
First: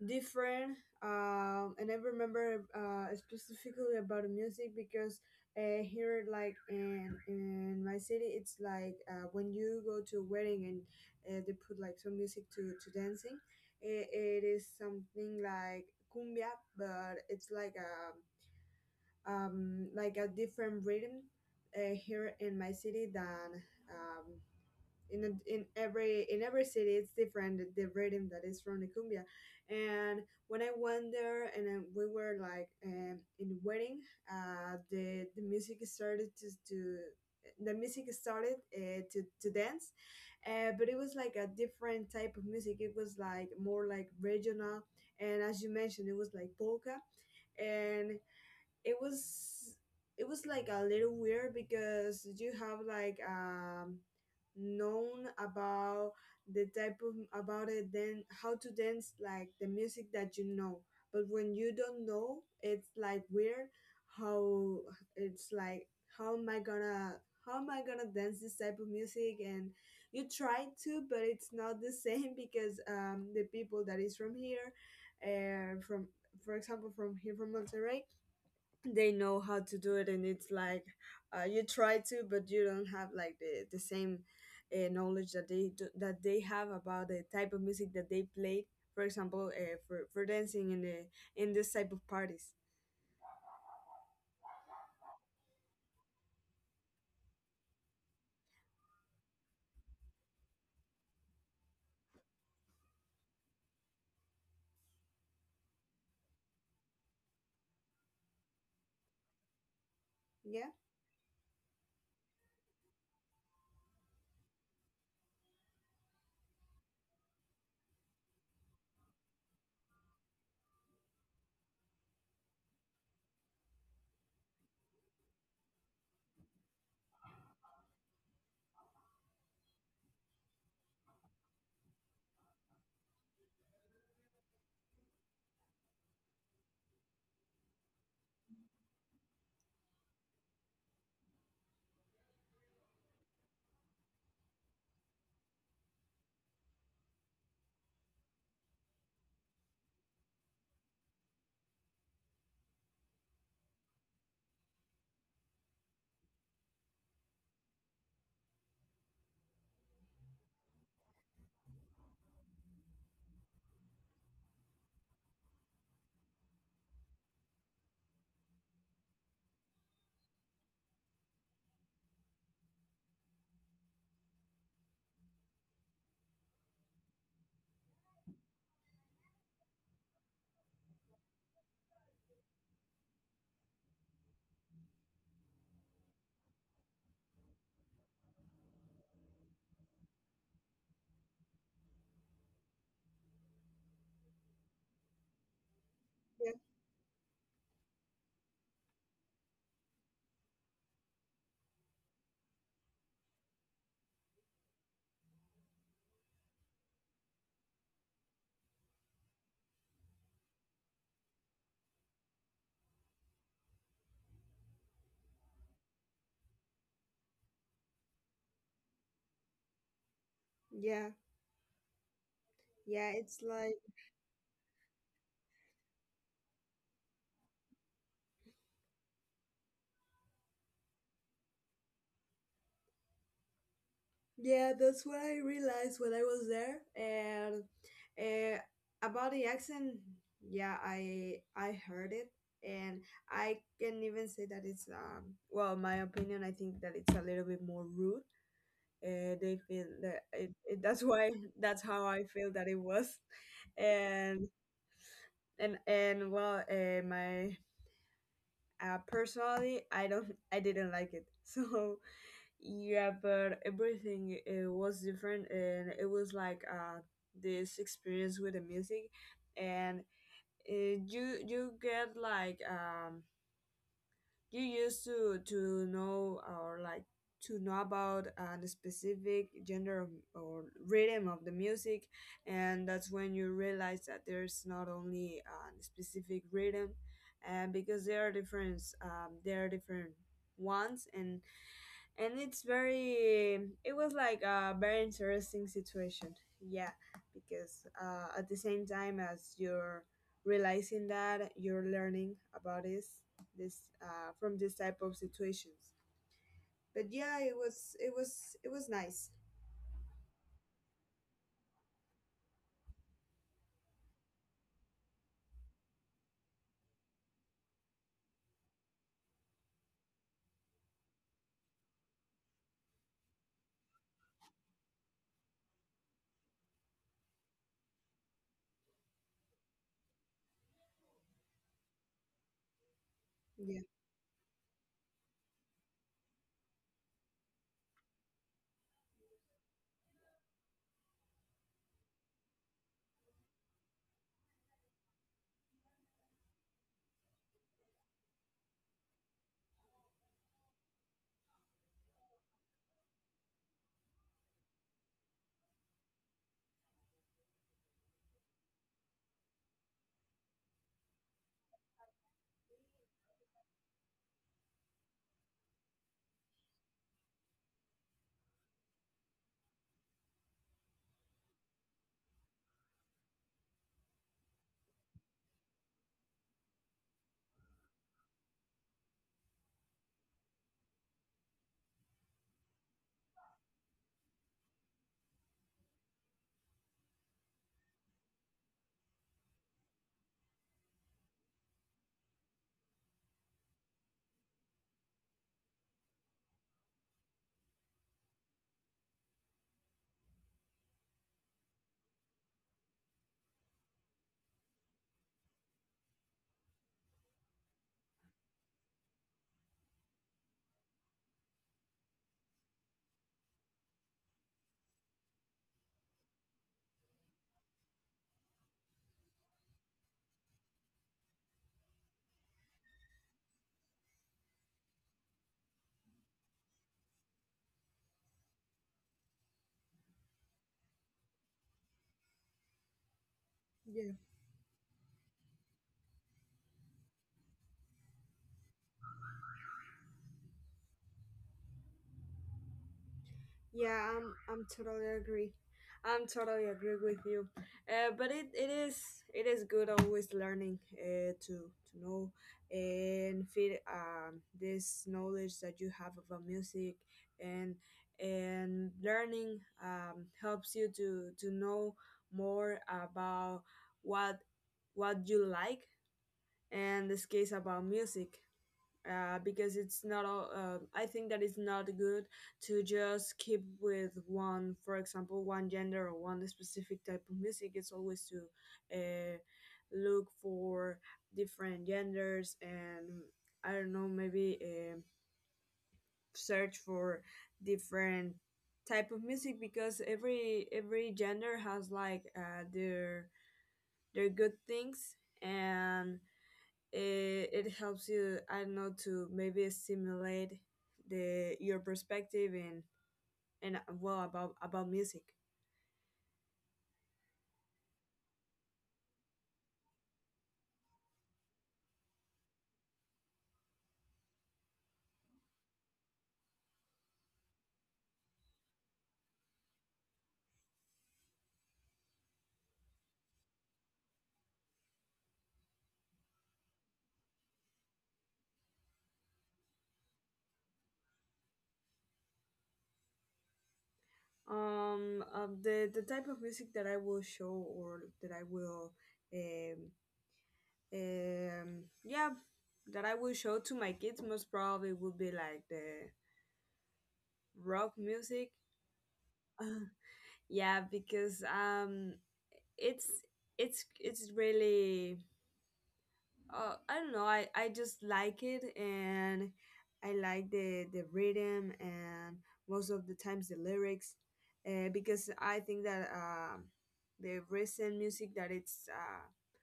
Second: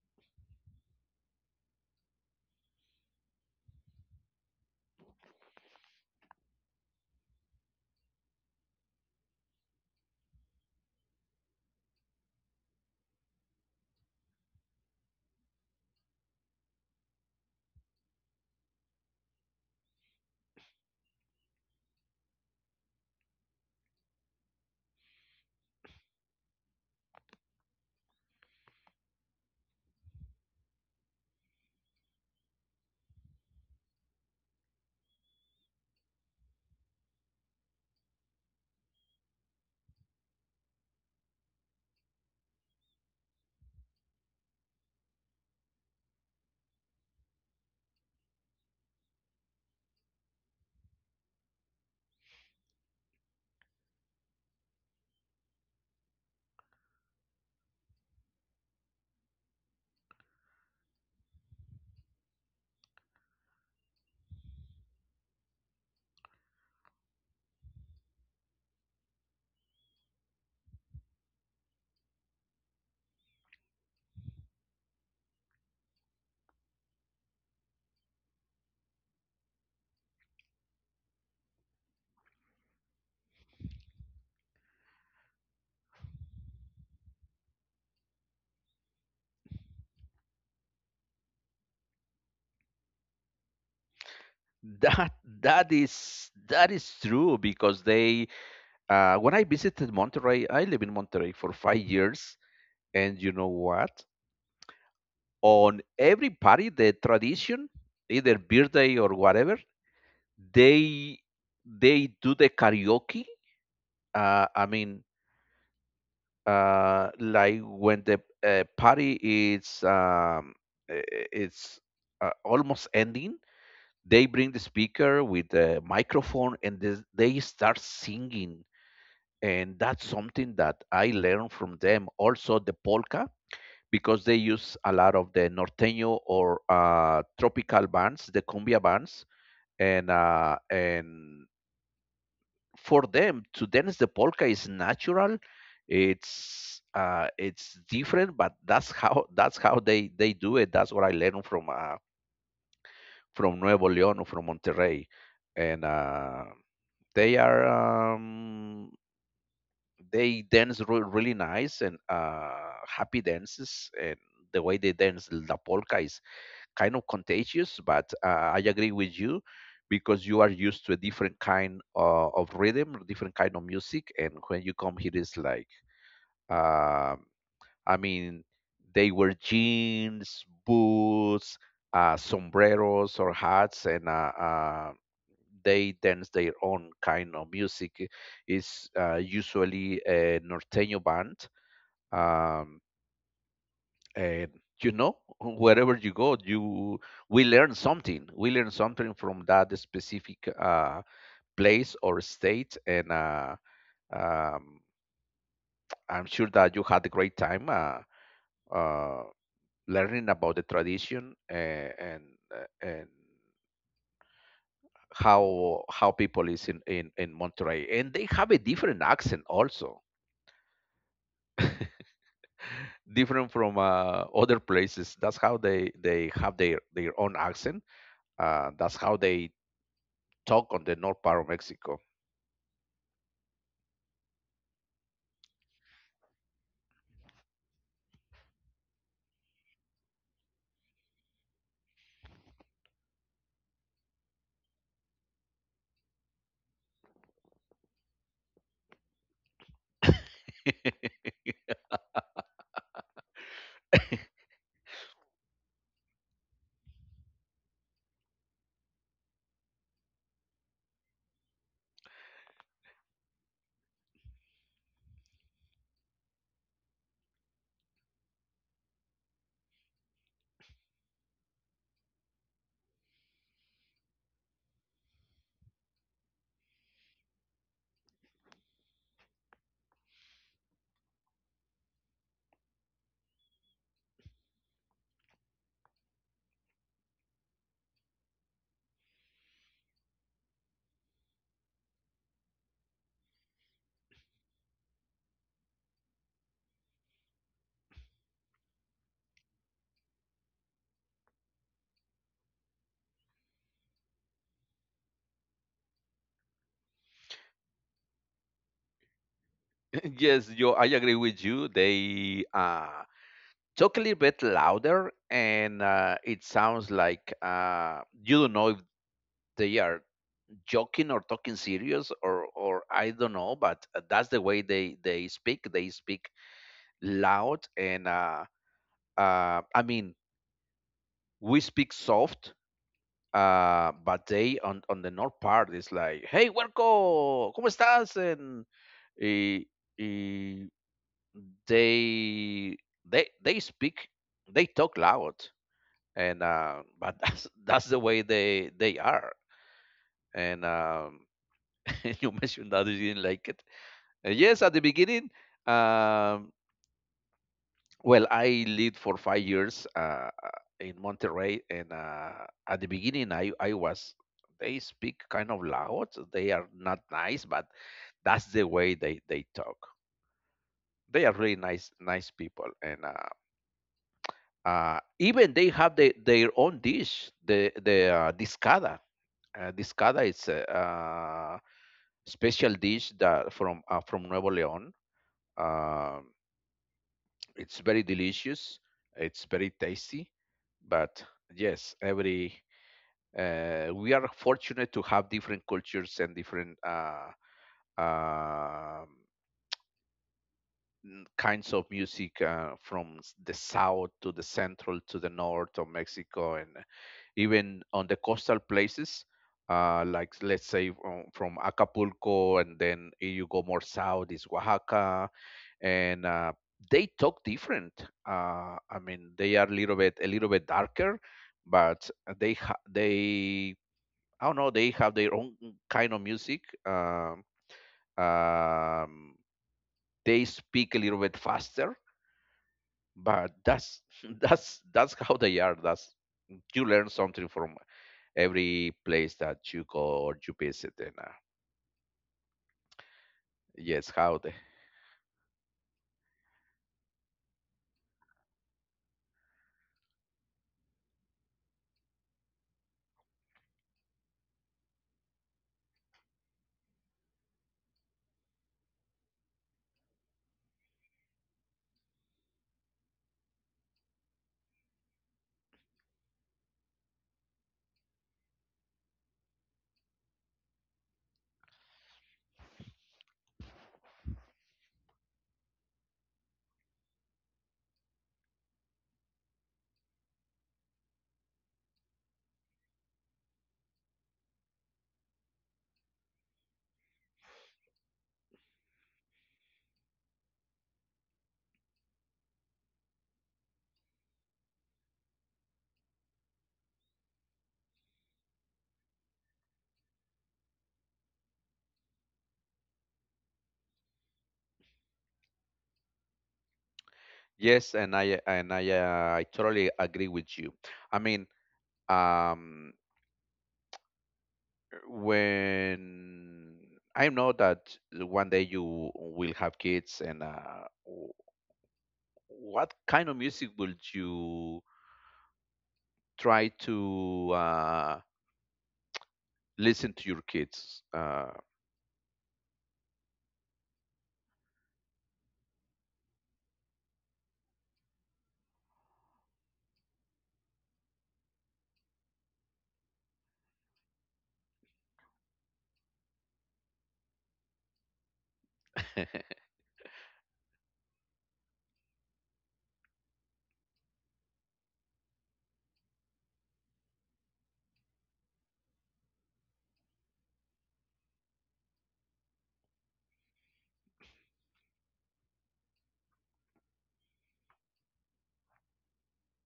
S2: different. And I remember specifically about the music, because here like in my city it's like when you go to a wedding and they put like some music to dancing. It is something like cumbia, but it's like a different rhythm here in my city than um, in a, in every city it's different the rhythm that is from the cumbia. And when I went there and then we were like in a wedding, the music started to the music started to dance. But it was like a different type of music. It was like more like regional, and as you mentioned it was like polka. And it was it was like a little weird because you have like known about the type of about it then how to dance like the music that you know, but when you don't know it's like weird, how it's like how am I gonna how am I gonna dance this type of music. And you try to, but it's not the same, because the people that is from here, from for example from here from Monterrey, they know how to do it, and it's like you try to, but you don't have like the same knowledge that they do, that they have about the type of music that they play, for example for dancing in the in this type of parties.
S1: That that is true because they. When I visited Monterrey, I live in Monterrey for 5 years, and you know what? On every party, the tradition, either birthday or whatever,
S2: Yeah,
S1: they they do the karaoke. Uh, I mean, like when the party is it's almost ending, they bring the speaker with the microphone and this- they start singing, and that's something that I learned from them. Also, the polka. Because they use a lot of the norteño or tropical bands, the cumbia bands, and for them to dance the polka is natural. It's different, but that's how they do it. That's what I learned from Nuevo León or from Monterrey, and they are they dance really nice and happy dances, and the way they dance la polka is kind of contagious, but I agree with you because you are used to a different kind of rhythm, different kind of music, and when you come here, it's like, um, I mean, they wear jeans, boots, sombreros or hats, and they dance their own kind of music. It's usually a norteño band. Um, uh, you know, wherever you go,
S2: yeah,
S1: you we learn something from that specific place or state, and um, I'm sure that you had a great time uh, learning about the tradition and how people is in Monterey, and they have a different accent also,
S2: yeah, yeah,
S1: different
S2: it's
S1: from
S2: like.
S1: other places. That's how they have their own accent. That's how they talk on the north part of Mexico.
S2: Yeah, that's what I realized when I was there. And uh, about the accent, yeah, I heard it, and I can even say that it's well, my opinion, I think that it's a little bit more rude. They feel that that's why that's how I feel that it was. And well, my personally, I didn't like it. So yeah, but everything it was different, and it was like this experience with the music. And uh, you you get like you used to know or like to know about the specific gender or rhythm of the music, and that's when you realize that there's not only the specific rhythm. And because there are different ones. And it's very, it was like a very interesting situation, yeah, because at the same time as you're realizing that you're learning about this from this type of situations. But yeah, it was it was nice.
S1: Yes, yo, I agree with you. They talk a little bit louder, and it sounds like you don't know if they are joking or talking serious, or I don't know. But that's the way they speak. They speak loud, and uh, I mean, we speak soft.
S2: Yeah.
S1: But they on the north part is like, hey, huerco, ¿cómo estás? And y, they they speak, they talk loud, and but that's the way they are. And you mentioned that you didn't like it. Yes, at the beginning, um, well, I lived for 5 years in Monterrey, and at the beginning I was, they speak kind of loud, they are not nice, but that's the way they talk. They are really nice people, and even they have their own dish, the discada. Discada is a special dish that from Nuevo León. Um, it's very delicious. It's very tasty. But yes, every we are fortunate to have different cultures and different uh, kinds of music from the south to the central to the north of Mexico, and even on the coastal places like, let's say from Acapulco, and then you go more south is Oaxaca, and they talk different. They are a little bit darker, but they ha- they I don't know they have their own kind of music. um, um, they speak a little bit faster, but that's
S2: Yeah.
S1: that's how they are. That's, you learn something from every place that you go or you visit. And yes,
S2: Yeah,
S1: how
S2: I'm
S1: the
S2: I'm totally agree. I'm totally agree with you. But it, it is good always learning to know and feed, this knowledge that you have about music. and and learning, helps you to know more about what what you like, and this case about music. Uh, because it's not all, I think that it's not good to just keep with one, for example one gender or one specific type of music. It's always to uh, look for different genders. And I don't know, maybe search for different type of music, because every gender has like their good things. And it helps you, I don't know, to maybe stimulate the your perspective and well about music.
S1: yes, and I totally agree with you. I mean, um, when I know that one day you will have kids, and what kind of music will you try to listen to your kids?
S2: The type of music that I will show, or that I will um, yeah, that I will show to my kids most probably would be like the rock music. Yeah, because it's it's really. I don't know. I just like it, and I like the rhythm, and most of the times the lyrics, because I think that the recent music that it's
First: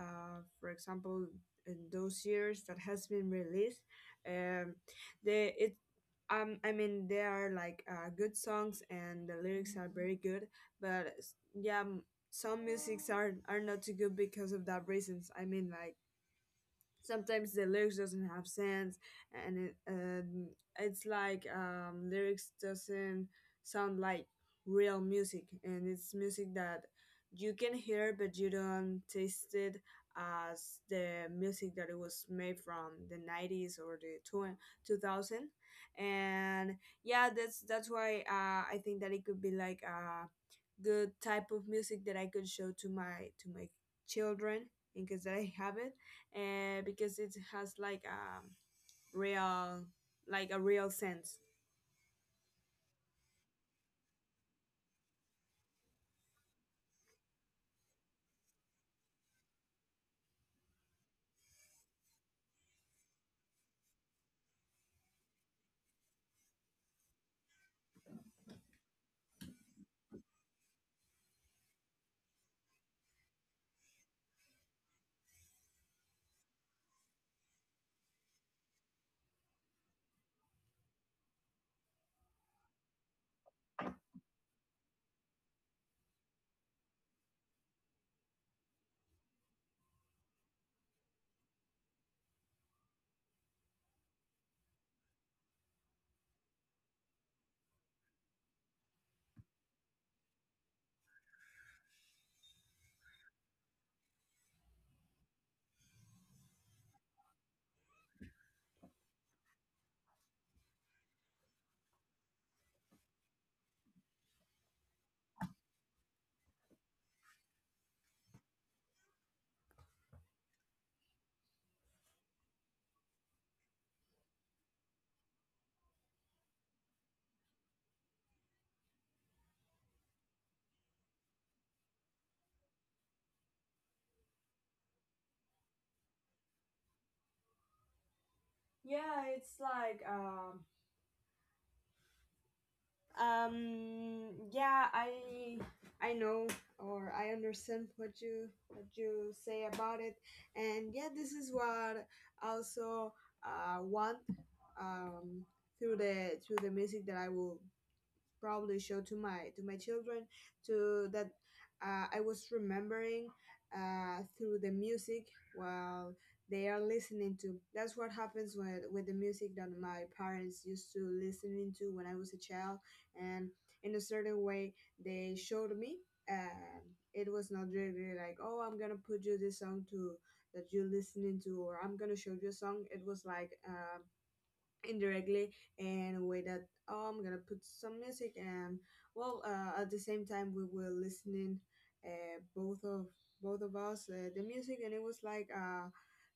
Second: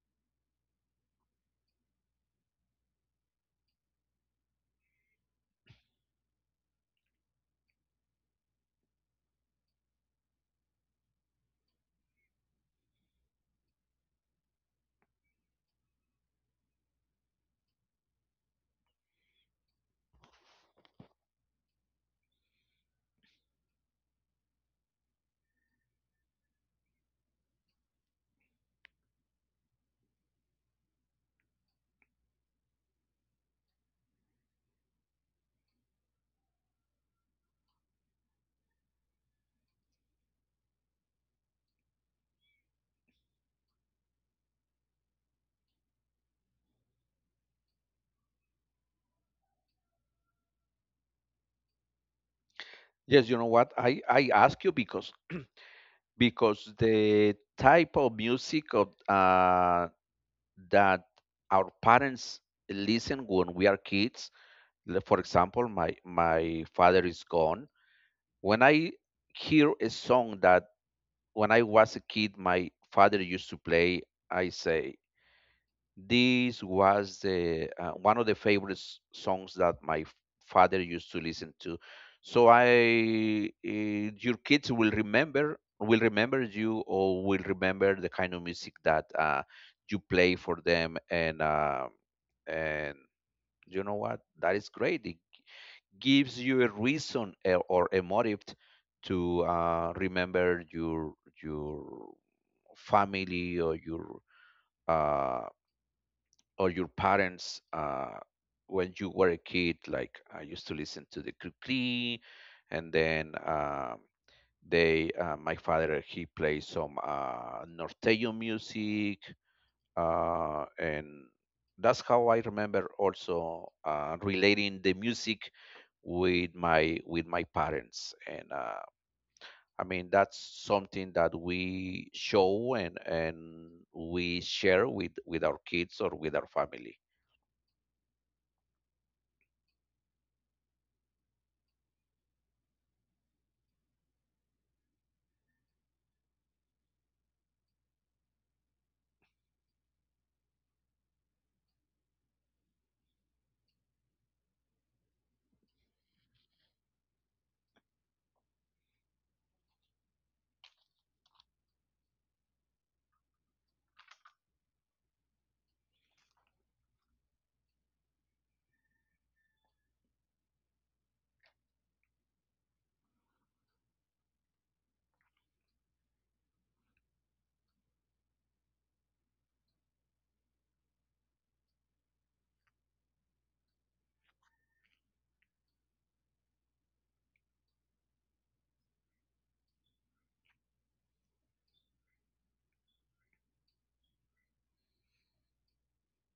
S2: for example in those years that has been released, um, the it I mean there are like good songs and the lyrics are very good. But yeah, some musics are not too good because of that reasons. I mean like sometimes the lyrics doesn't have sense. And it, it's like lyrics doesn't sound like real music, and it's music that you can hear but you don't taste it, as the music that it was made from the 90s or the 2000. And yeah, that's why I think that it could be like a good type of music that I could show to my children, in case that I have it, because it has real like a real sense.
S1: Yes, you know what? I ask you because the type of music of that our parents listen when we are kids. Like, for example, my father is gone. When I hear a song that, when I was a kid my father used to play, I say, this was the one of the favorite songs that my father used to listen to. So I, your kids will remember, will remember you, or will remember the kind of music that you play for them, and and you know what? That is great. It gives you a reason, eh, or a motive to remember your your family uh, or your parents when you were a kid. Like, I used to listen to the kukli, and then they my father, he plays some norteño music, and that's how I remember also relating the music with my parents. And that's something that we show, and we share with our kids or with our family.
S2: Yeah, it's like yeah, I know or I understand what you say about it. And yeah, this is what also want, um through the music that I will probably show to my children, to that, I was remembering through the music while they are listening to. That's what happens with the music that my parents used to listening to when I was a child. And in a certain way they showed me. Um, it was not really like, oh, I'm gonna put you this song to that you're listening to, or I'm gonna show you a song. It was like. Indirectly, and a way that oh, I'm gonna put some music. And well, at the same time we were listening, uh, both of both of us, the music. And it was like a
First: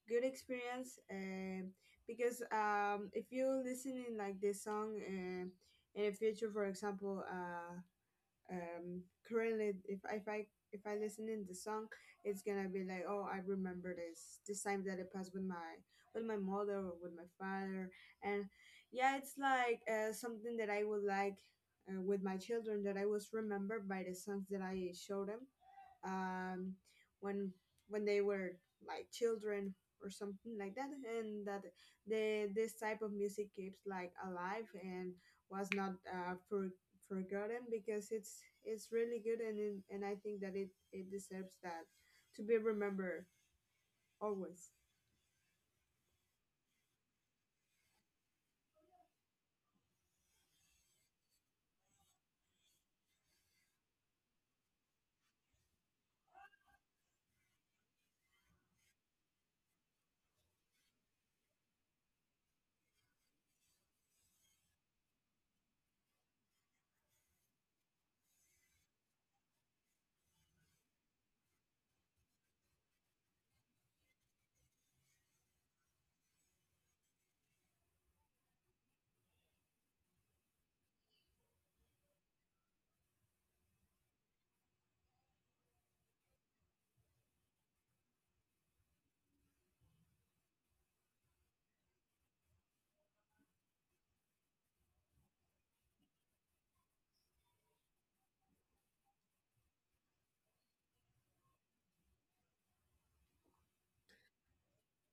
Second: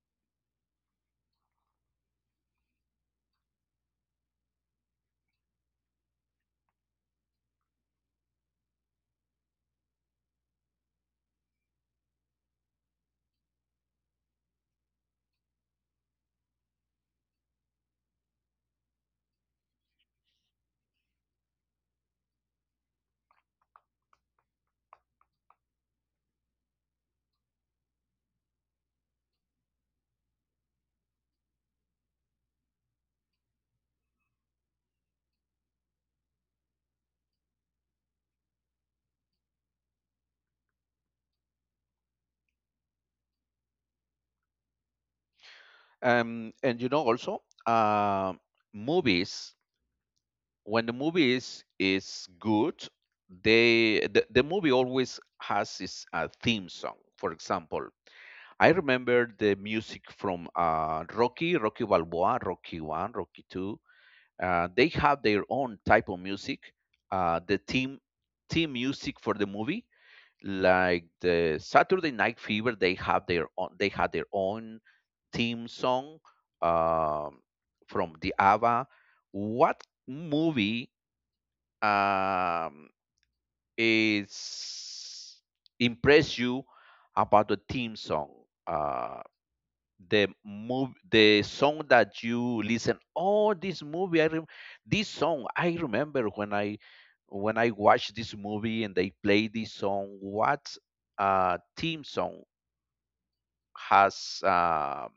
S2: good experience, because if you listening like this song, in the future for example, um currently, if I listen in the song, it's gonna be like oh, I remember this time that it passed with my mother or with my father. And yeah, it's like something that I would like, with my children that I was remembered by the songs that I show them, um, when when they were like children, or something like that. And that the this type of music keeps like alive, and was not forgotten, because it's really good. And and I think that it deserves that to be remembered always.
S1: And you know also movies, when the movies is good, they, the movie always has its theme song. For example, I remember the music from rocky balboa rocky 1 rocky 2. They have their own type of music, the theme, theme music for the movie, like the Saturday Night Fever. They have their own, they had their own theme song, um, from the ABBA. What movie, um, is impress you about the theme song? Uh, the song that you listen, oh, this movie I this song I remember when I, when I watched this movie and they play this song. What theme song has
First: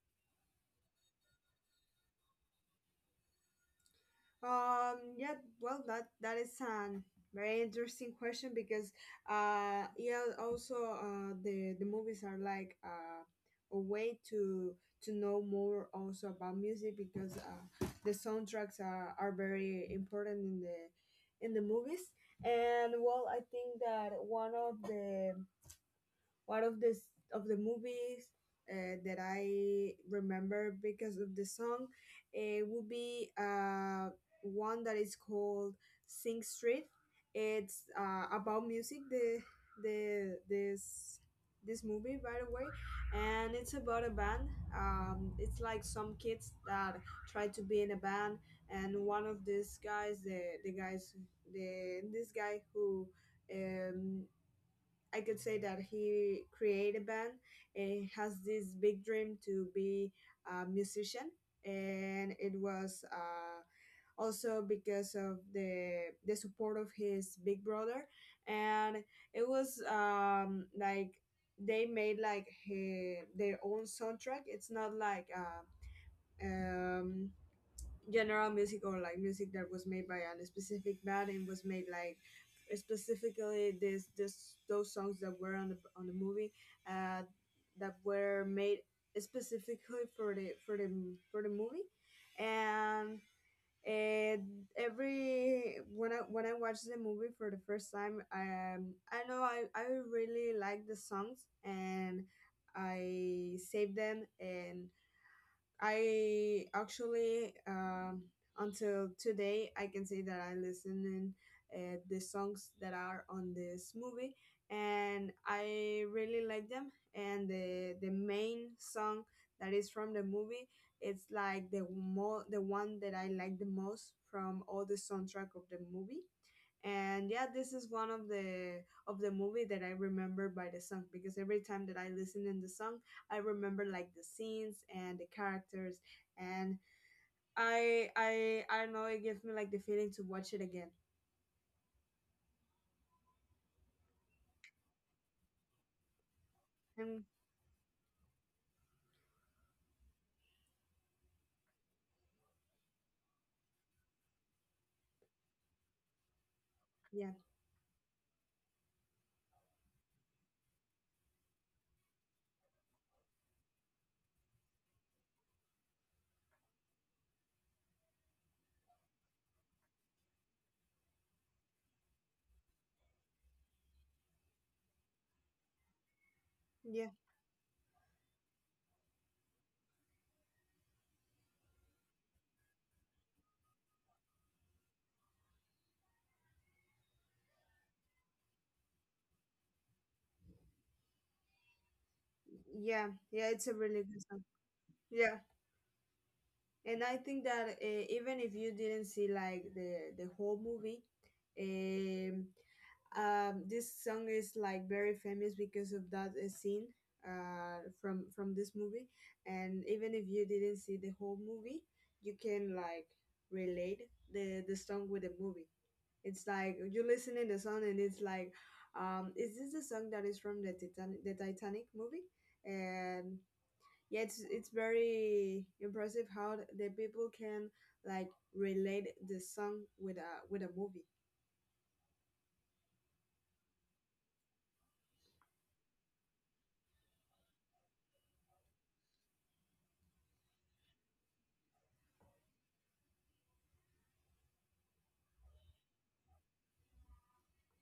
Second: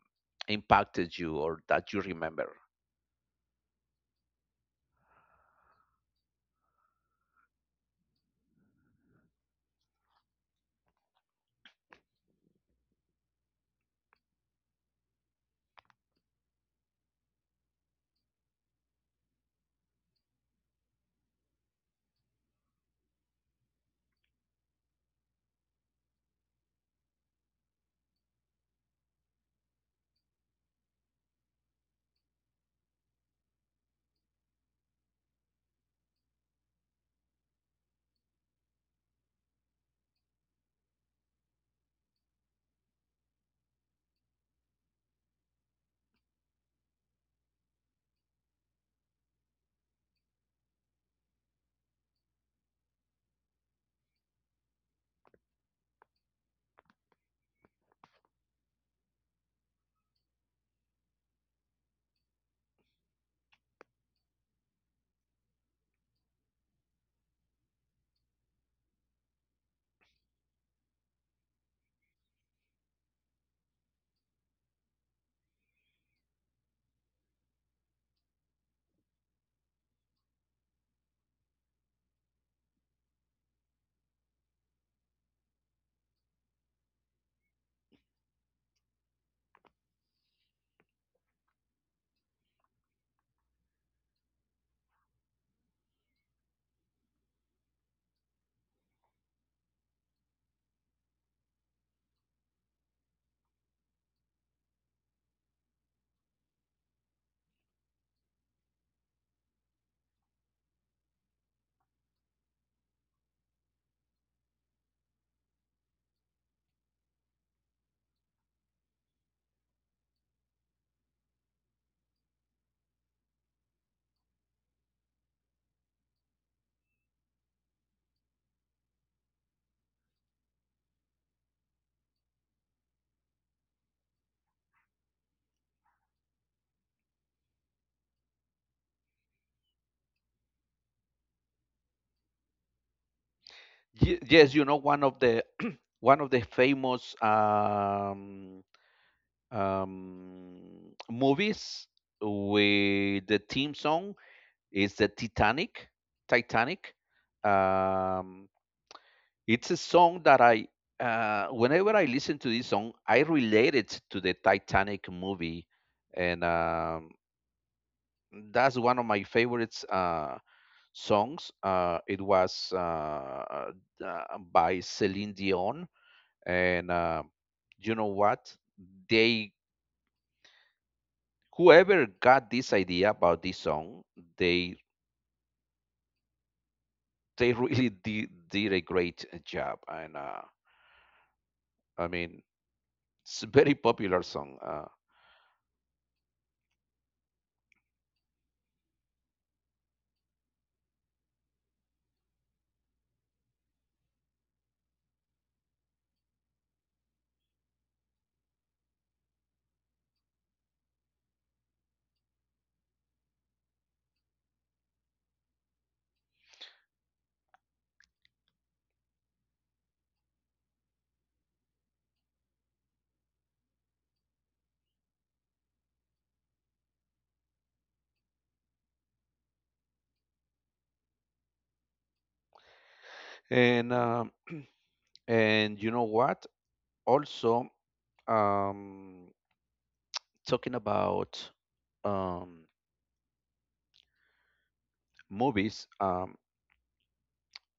S1: impacted you or that you remember?
S2: Yeah, well, that is an very interesting question because, yeah, also the movies are like a way to know more also about music because the soundtracks are very important in the movies and well, I think that one of the one of this movies that I remember because of the song would be one that is called Sing Street. It's about music. The this this movie, by the way, and it's about a band. It's like some kids that try to be in a band, and one of these guys, the guys, the this guy who um, I could say that he created a band and has this big dream to be a musician. And it was also because of the support of his big brother, and it was like they made their own soundtrack. It's not like um, general music or like music that was made by a specific band and was made like specifically this this those songs that were on the movie uh, that were made specifically for the for the movie and and every when I watched the movie for the first time, I know I really like the songs and I saved them and I actually until today I can say that I listen in the songs that are on this movie, and I really like them. And the main song that is from the movie, it's like the one that I like the most from all the soundtrack of the movie and yeah, this is one of the movie that I remember by the song because every time that I listen in the song I remember like the scenes and the characters and I don't know, it gives me like the feeling to watch it again
S1: Yes, you know, one of the one of the famous
S2: and
S1: movies with the theme song is the Titanic. Titanic.
S2: yeah
S1: Um, it's a song that I, whenever I listen to this song, I relate it to the Titanic movie, and that's one of my favorites songs. It was uh, by Celine Dion, and
S2: yeah
S1: you know what? They whoever got this idea about this song, they they really did a great job, and I mean,
S2: yeah
S1: it's
S2: yeah
S1: a
S2: it's a
S1: very
S2: really good
S1: popular
S2: song.
S1: song.
S2: Yeah, and I think that even if you didn't see like the whole movie, um, this song is like very famous because of that scene from this movie. And even if you didn't see the whole movie, you can like relate the song with the movie. It's like you listen in the song and it's like, is this the song that is from the Titanic movie? And yeah, it's very impressive how the people can like relate the song with a movie.
S1: And um, and you know what? Also, um, talking about um, movies,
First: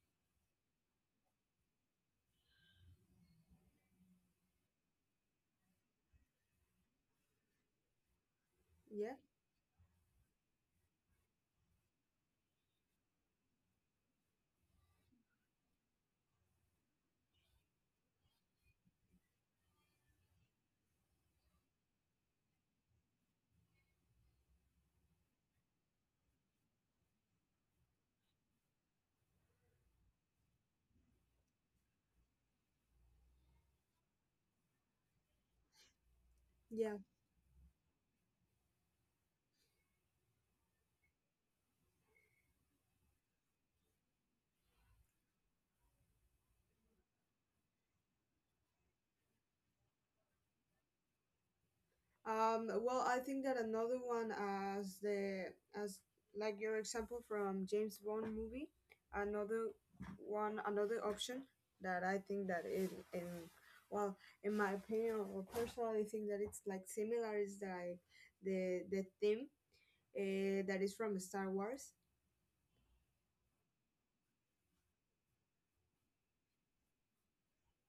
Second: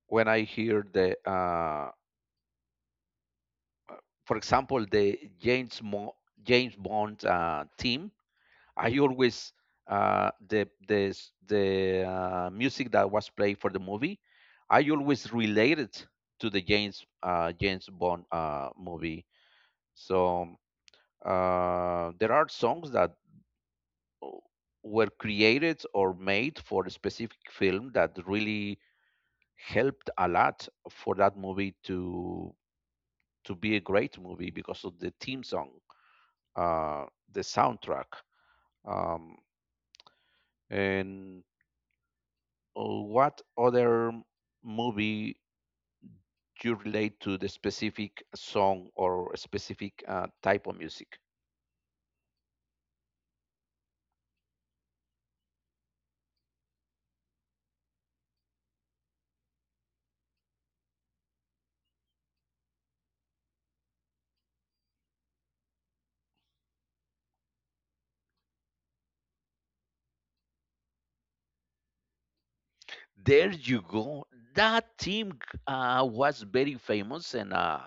S1: when I hear the, for example, the James James Bond theme, I
S2: yeah
S1: always the music that was played for the movie, I always related to the James James Bond movie. So. There are songs that uh, were created or made for a specific film that really helped a lot for that movie to be a great movie because of the theme song,
S2: yeah
S1: uh, the soundtrack, um, and what other movie you relate to the specific song or a specific type of music?
S2: Well, I think that another one as the as like your example from James Bond movie, another one, another option that I think that well in my opinion, or personally think that it's like similar, is like the theme that is from Star Wars.
S1: There you go. That team was very famous, and uh,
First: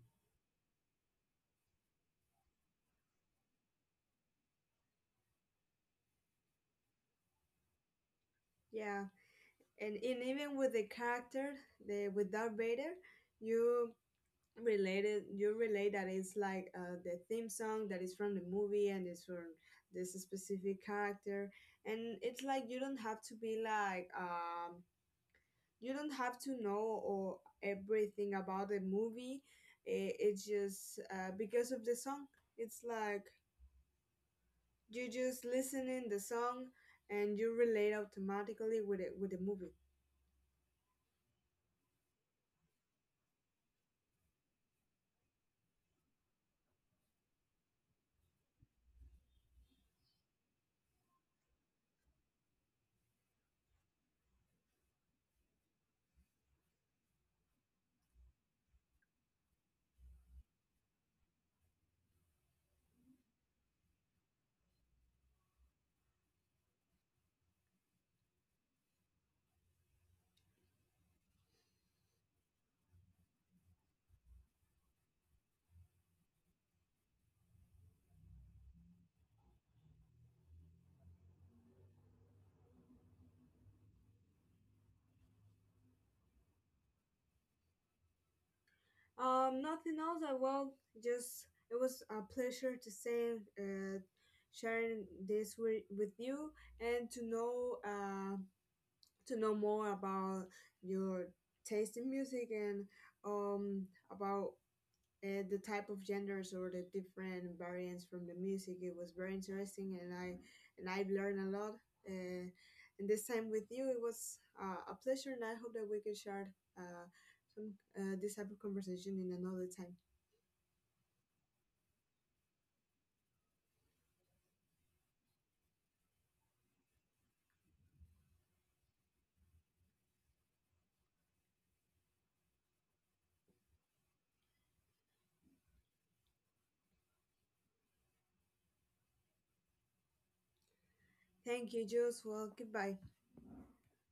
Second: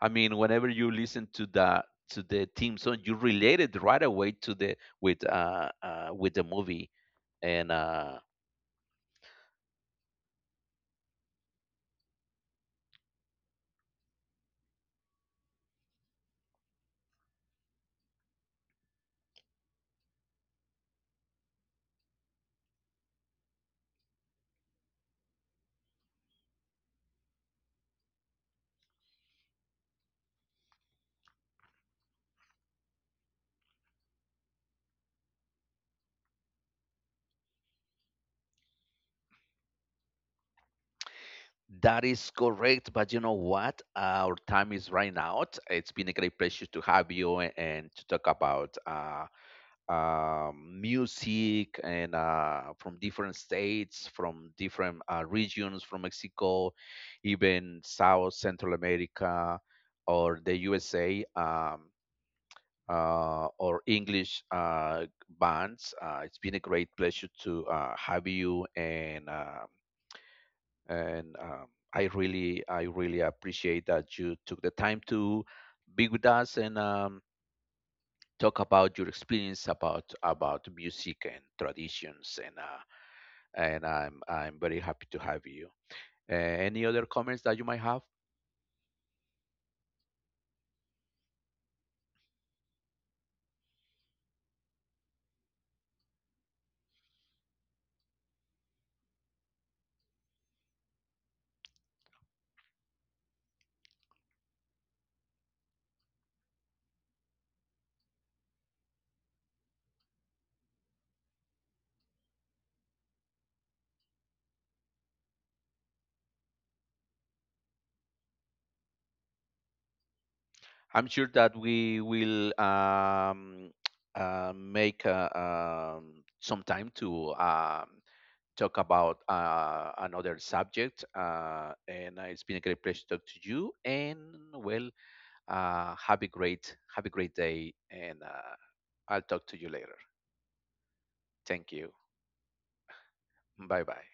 S1: I mean, whenever you listen to the team song, you relate it right away to the with the movie, and
S2: Yeah, and even with the character, the with Darth Vader, you you relate that it's like the theme song that is from the movie and it's from this specific character, and it's like you don't have to be like you don't have to know or everything about the movie. It's just because of the song. It's like you just listening the song and you relate automatically with it with the movie.
S1: that is correct. But you know what? Our time is running out. It's been a great pleasure to have you, and to talk about music and from different states, from different regions, from Mexico, even South Central America or the USA, or English bands. It's been a great pleasure to have you, and I really appreciate that you took the time to be with us, and talk about your experience about music and traditions, and and I'm very happy to have you. Any other comments that you might have?
S2: Nothing else. I Well, just it was a pleasure to say, uh, sharing this with you and to know more about your taste in music and about the type of genders or the different variants from the music. It was very interesting, and I learned a lot. Uh, and this time with you, it was a pleasure, and I hope that we can share uh, some this type of conversation in another time.
S1: I'm sure that we will make some time to talk about another subject. And it's been a great pleasure to talk to you. And well, have a great day, and I'll talk to you later. Thank
S2: Thank you,
S1: you.
S2: Jules. Well, goodbye.
S1: Bye bye.